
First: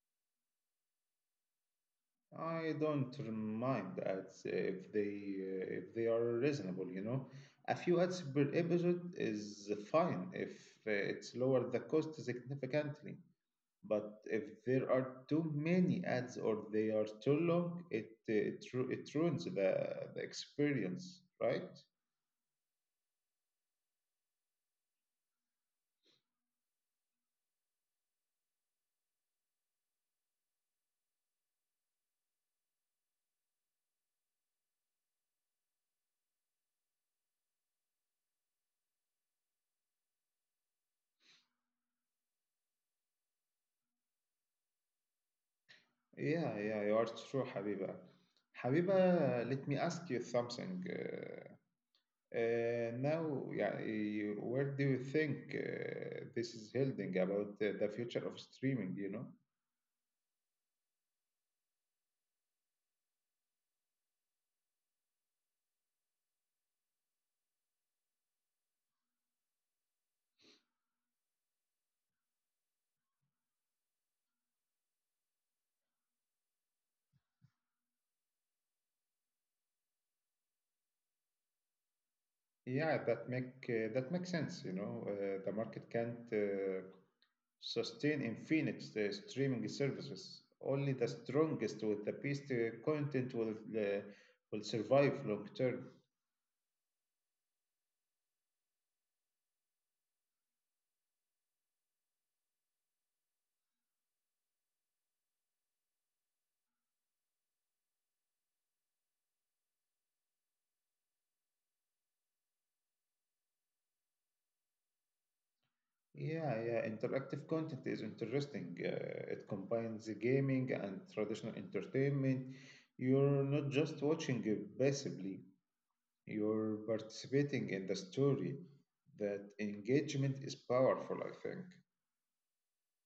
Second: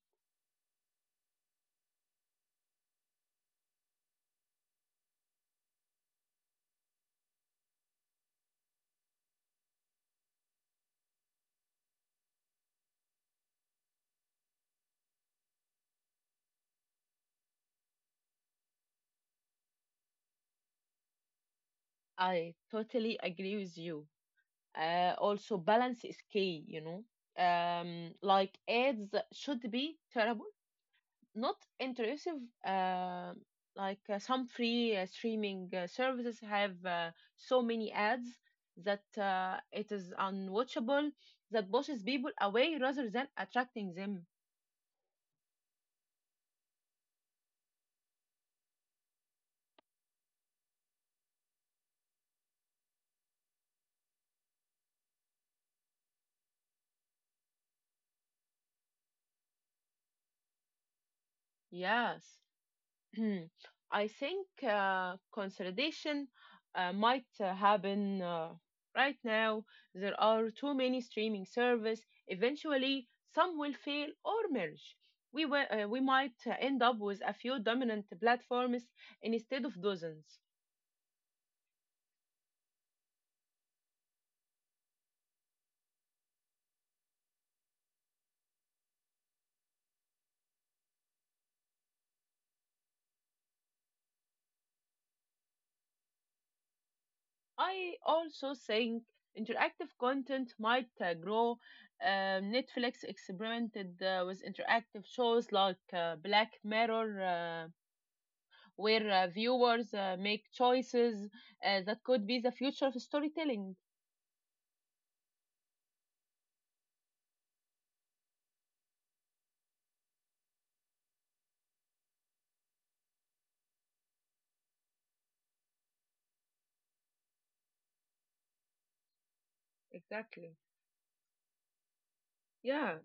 I don't mind ads if they are reasonable. You know, a few ads per episode is fine if it's lower the cost significantly. But if there are too many ads or they are too long, it ruins the experience, right? I totally agree with you. Also, balance is key. You know, like ads should be terrible not intrusive. Uh, like some free streaming services have so many ads that it is unwatchable, that pushes people away rather than attracting them. Yeah, yeah, you are true, Habiba. Habiba, let me ask you something. Uh, now, yeah, where do you think this is heading about the future of streaming, you know? Yes. Hmm. I think consolidation might happen right now. There are too many streaming service. Eventually, some will fail or merge. We might end up with a few dominant platforms instead of dozens. Yeah, that makes sense, you know. The market can't sustain in Phoenix the streaming services. Only the strongest with the best content uh, will survive long term. I also think interactive content might grow. Netflix experimented with interactive shows like Black Mirror, where viewers make choices that could be the future of storytelling. Yeah, yeah. Interactive content is interesting. It combines the gaming and traditional entertainment. You're not just watching it passively. You're participating in the story. That engagement is Exactly. powerful, I think. Yeah.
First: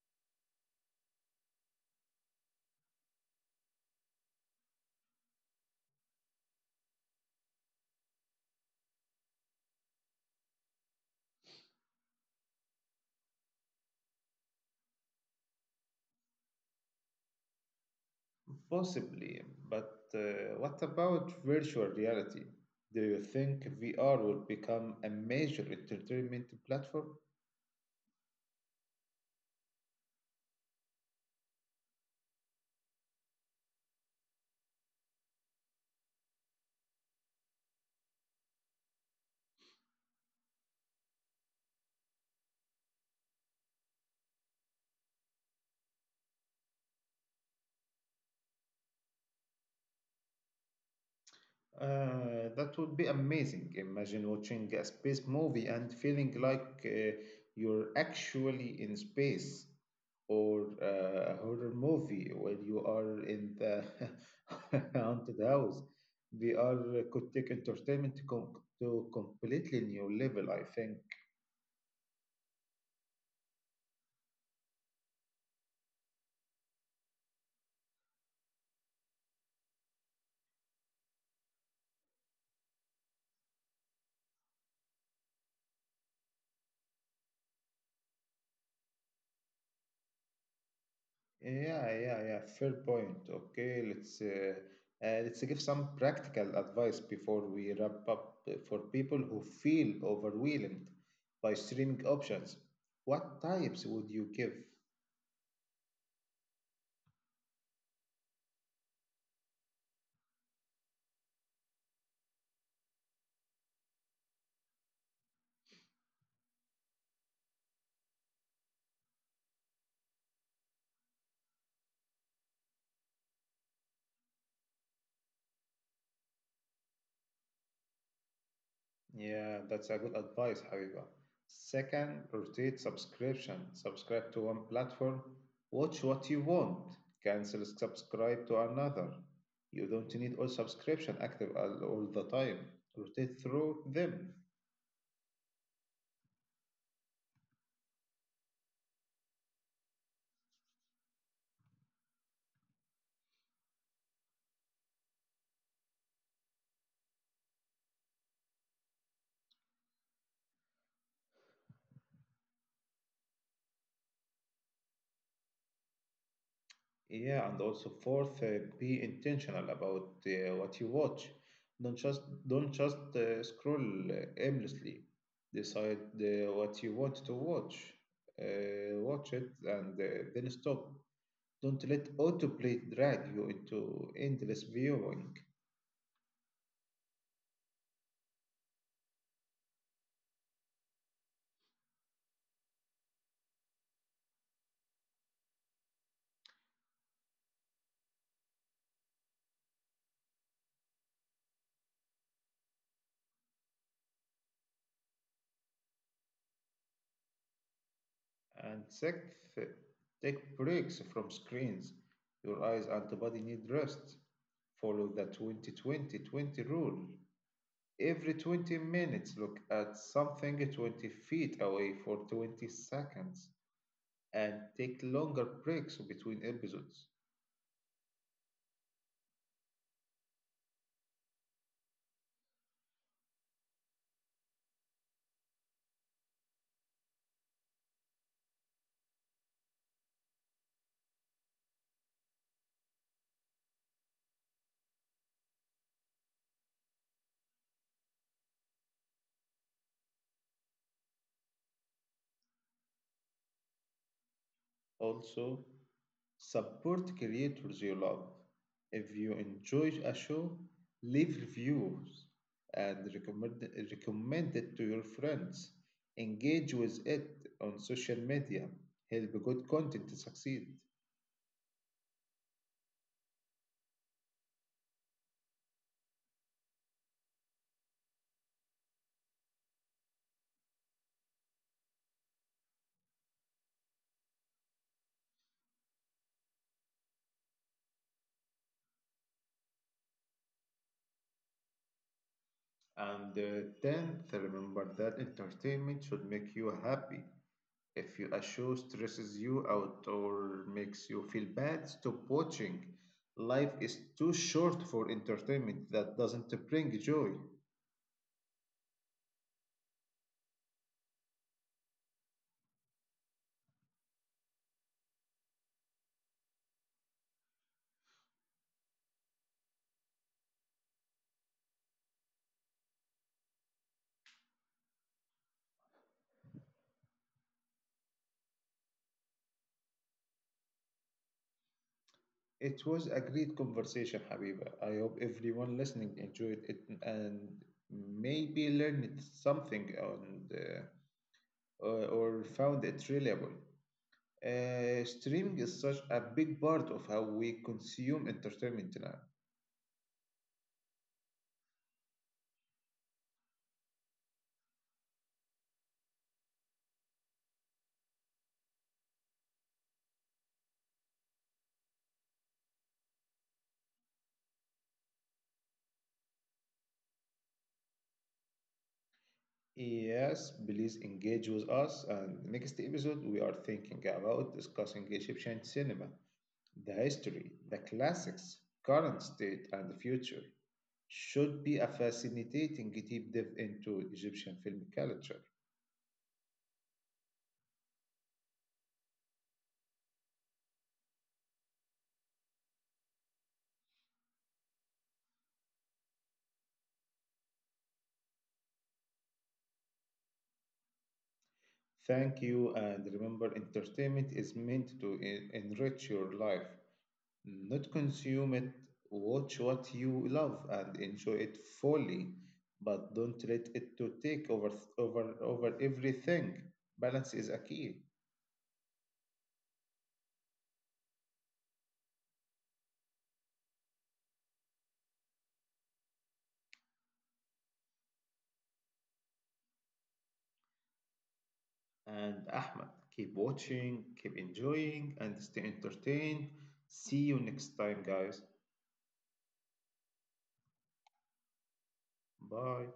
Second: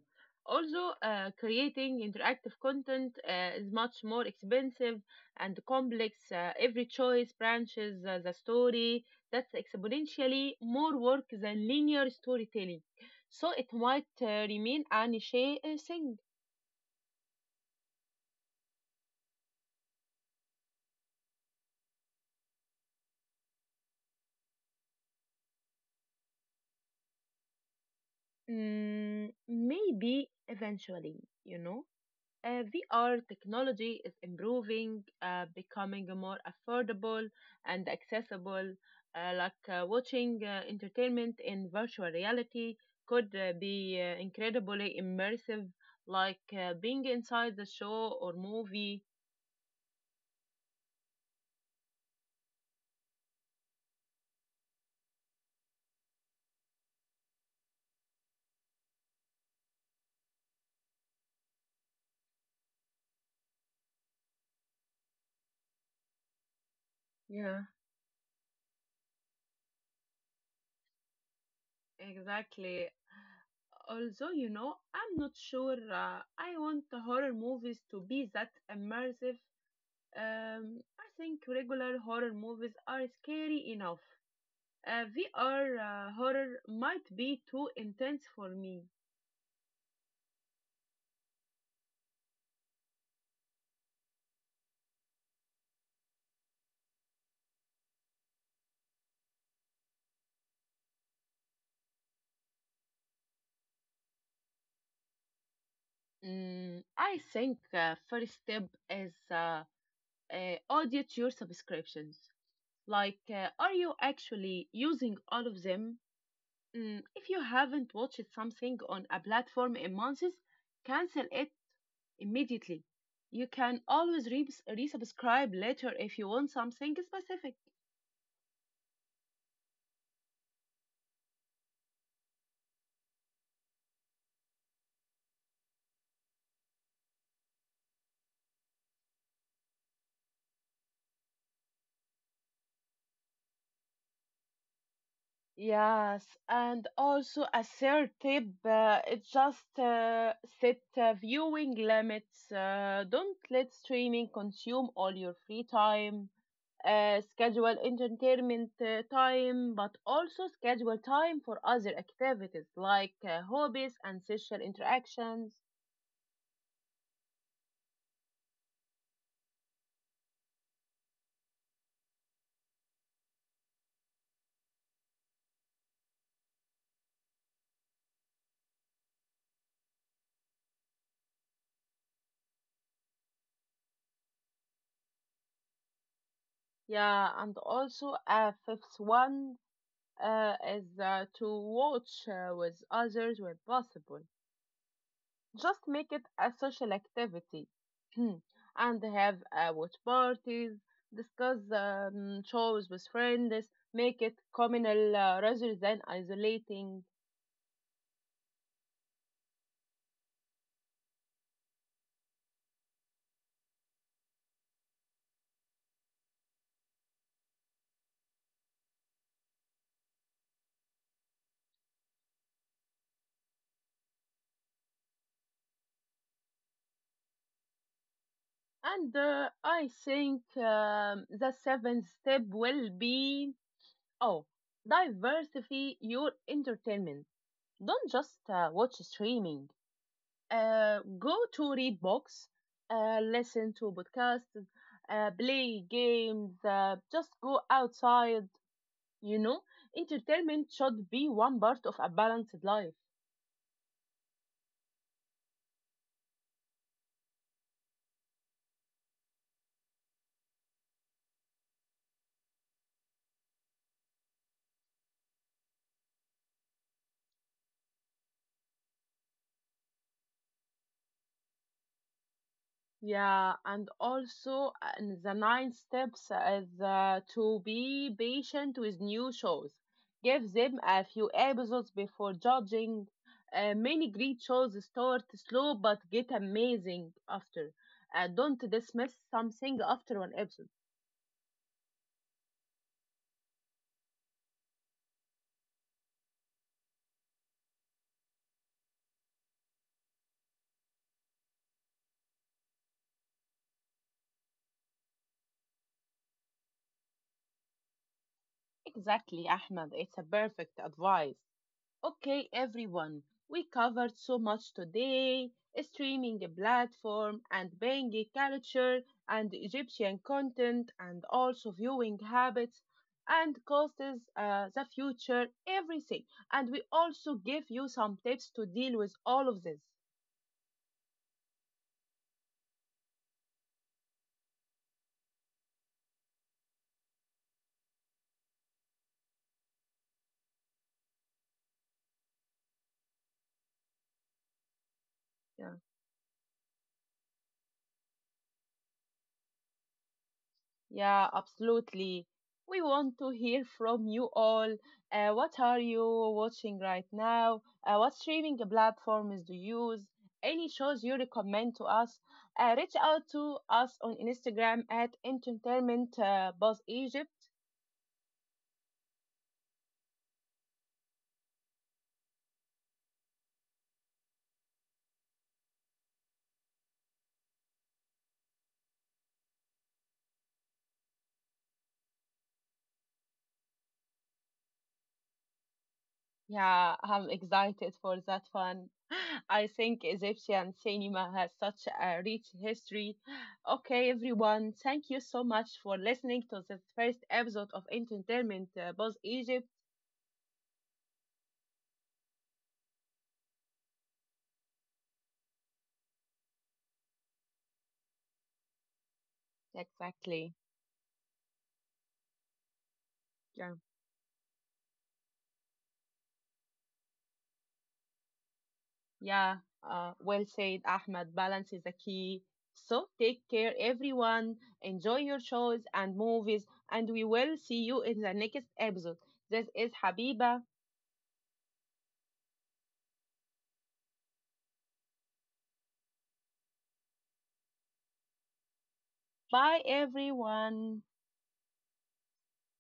Also, creating interactive content is much more expensive and complex. Every choice branches the story. That's exponentially more work than linear storytelling. So it might remain a niche thing. Possibly, but what about virtual reality? Do you think VR will become a major entertainment platform? Maybe eventually, you know. VR technology is improving, becoming more affordable and accessible. Like watching entertainment in virtual reality could be incredibly immersive, like being inside the show or movie. That would be amazing. Imagine watching a space movie and feeling like you're actually in space, or a horror movie where you are in the haunted house. VR could take Yeah. entertainment to completely new level, I think. Exactly. Although, you know, I'm not sure I want the horror movies to be that immersive. I think regular horror movies are scary enough. VR horror might be too intense for me. Yeah, yeah, yeah. Fair point. Okay, let's give some practical advice before we wrap up for people who feel overwhelmed by streaming options. What types would you give? I think first step is audit your subscriptions. Like are you actually using all of them? If you haven't watched something on a platform in months, cancel it immediately. You can always resubscribe later if you want something specific. Yeah, that's a good advice, Habiba. Second, rotate subscription. Subscribe to one platform, watch what you want, cancel subscribe to another. You don't need all subscription active all the time. Rotate through them. Yes, and also assertive. It's just set viewing limits. Don't let streaming consume all your free time. Schedule entertainment time, but also schedule time for other activities like hobbies and social interactions. Yeah, and also fourth, be intentional about what you watch. Don't just don't just scroll aimlessly. Decide what you want to watch, watch it, and then stop. Don't let autoplay drag you into endless viewing. Yeah, and also a fifth one is to watch with others when possible. Just make it a social activity and have watch parties, discuss shows with friends, make it communal rather than isolating. And sixth, take breaks from screens. Your eyes and the body need rest. Follow the 20-20-20 rule. Every 20 minutes, look at something 20 feet away for 20 seconds and take longer breaks between episodes. And I think the seventh step will be oh, diversify your entertainment. Don't just watch streaming. Go to read books, listen to podcasts, play games, just go outside, you know. Entertainment should be one part of a balanced life. Also, support creators you love. If you enjoyed a show, leave reviews and recommend it to your friends. Engage with it on social media. Help good content to succeed. Yeah, and also and the nine steps is to be patient with new shows. Give them a few episodes before judging. Many great shows start slow but get amazing after. Don't dismiss something after one episode. And tenth, remember that entertainment should make you happy. If you, a show stresses you out or makes you feel bad, stop watching. Life is too short for entertainment that doesn't bring joy. Exactly, Ahmed. It's a perfect advice. Okay, everyone, we covered so much today: streaming platform and Bengi culture and Egyptian content and also viewing habits and costs, the future, everything. And we also give you some tips to deal with all of this. It was a great conversation, Habiba. I hope everyone listening enjoyed it and maybe learned something on or found it reliable. Streaming is Yeah. such a big part of how we consume entertainment now. Yeah, absolutely. We want to hear from you all. What are you watching right now? What streaming platforms do you use? Any shows you recommend to us? Reach out to us on Instagram at Entertainment Boss Egypt. Yes, please engage with us. And next episode, we are thinking about discussing Egyptian cinema, the history, the classics, current state, and the future. Should be a fascinating deep dive into Egyptian film culture. Yeah, I'm excited for that one. I think Egyptian cinema has such a rich history. Okay, everyone, thank you so much for listening to this first episode of Entertainment Both Egypt. Thank you, and remember, entertainment is meant to enrich your life, not consume it, watch what you love Exactly. and enjoy it fully, but don't let Yeah. it to take over everything. Balance is a key. Yeah. Well said, Ahmed. Balance is the key. So take care, everyone. Enjoy your shows and movies, and we will see you in the next episode. This is Habiba. And Ahmed, keep watching, keep enjoying, and stay entertained. See you next time, guys. Bye, everyone. Bye.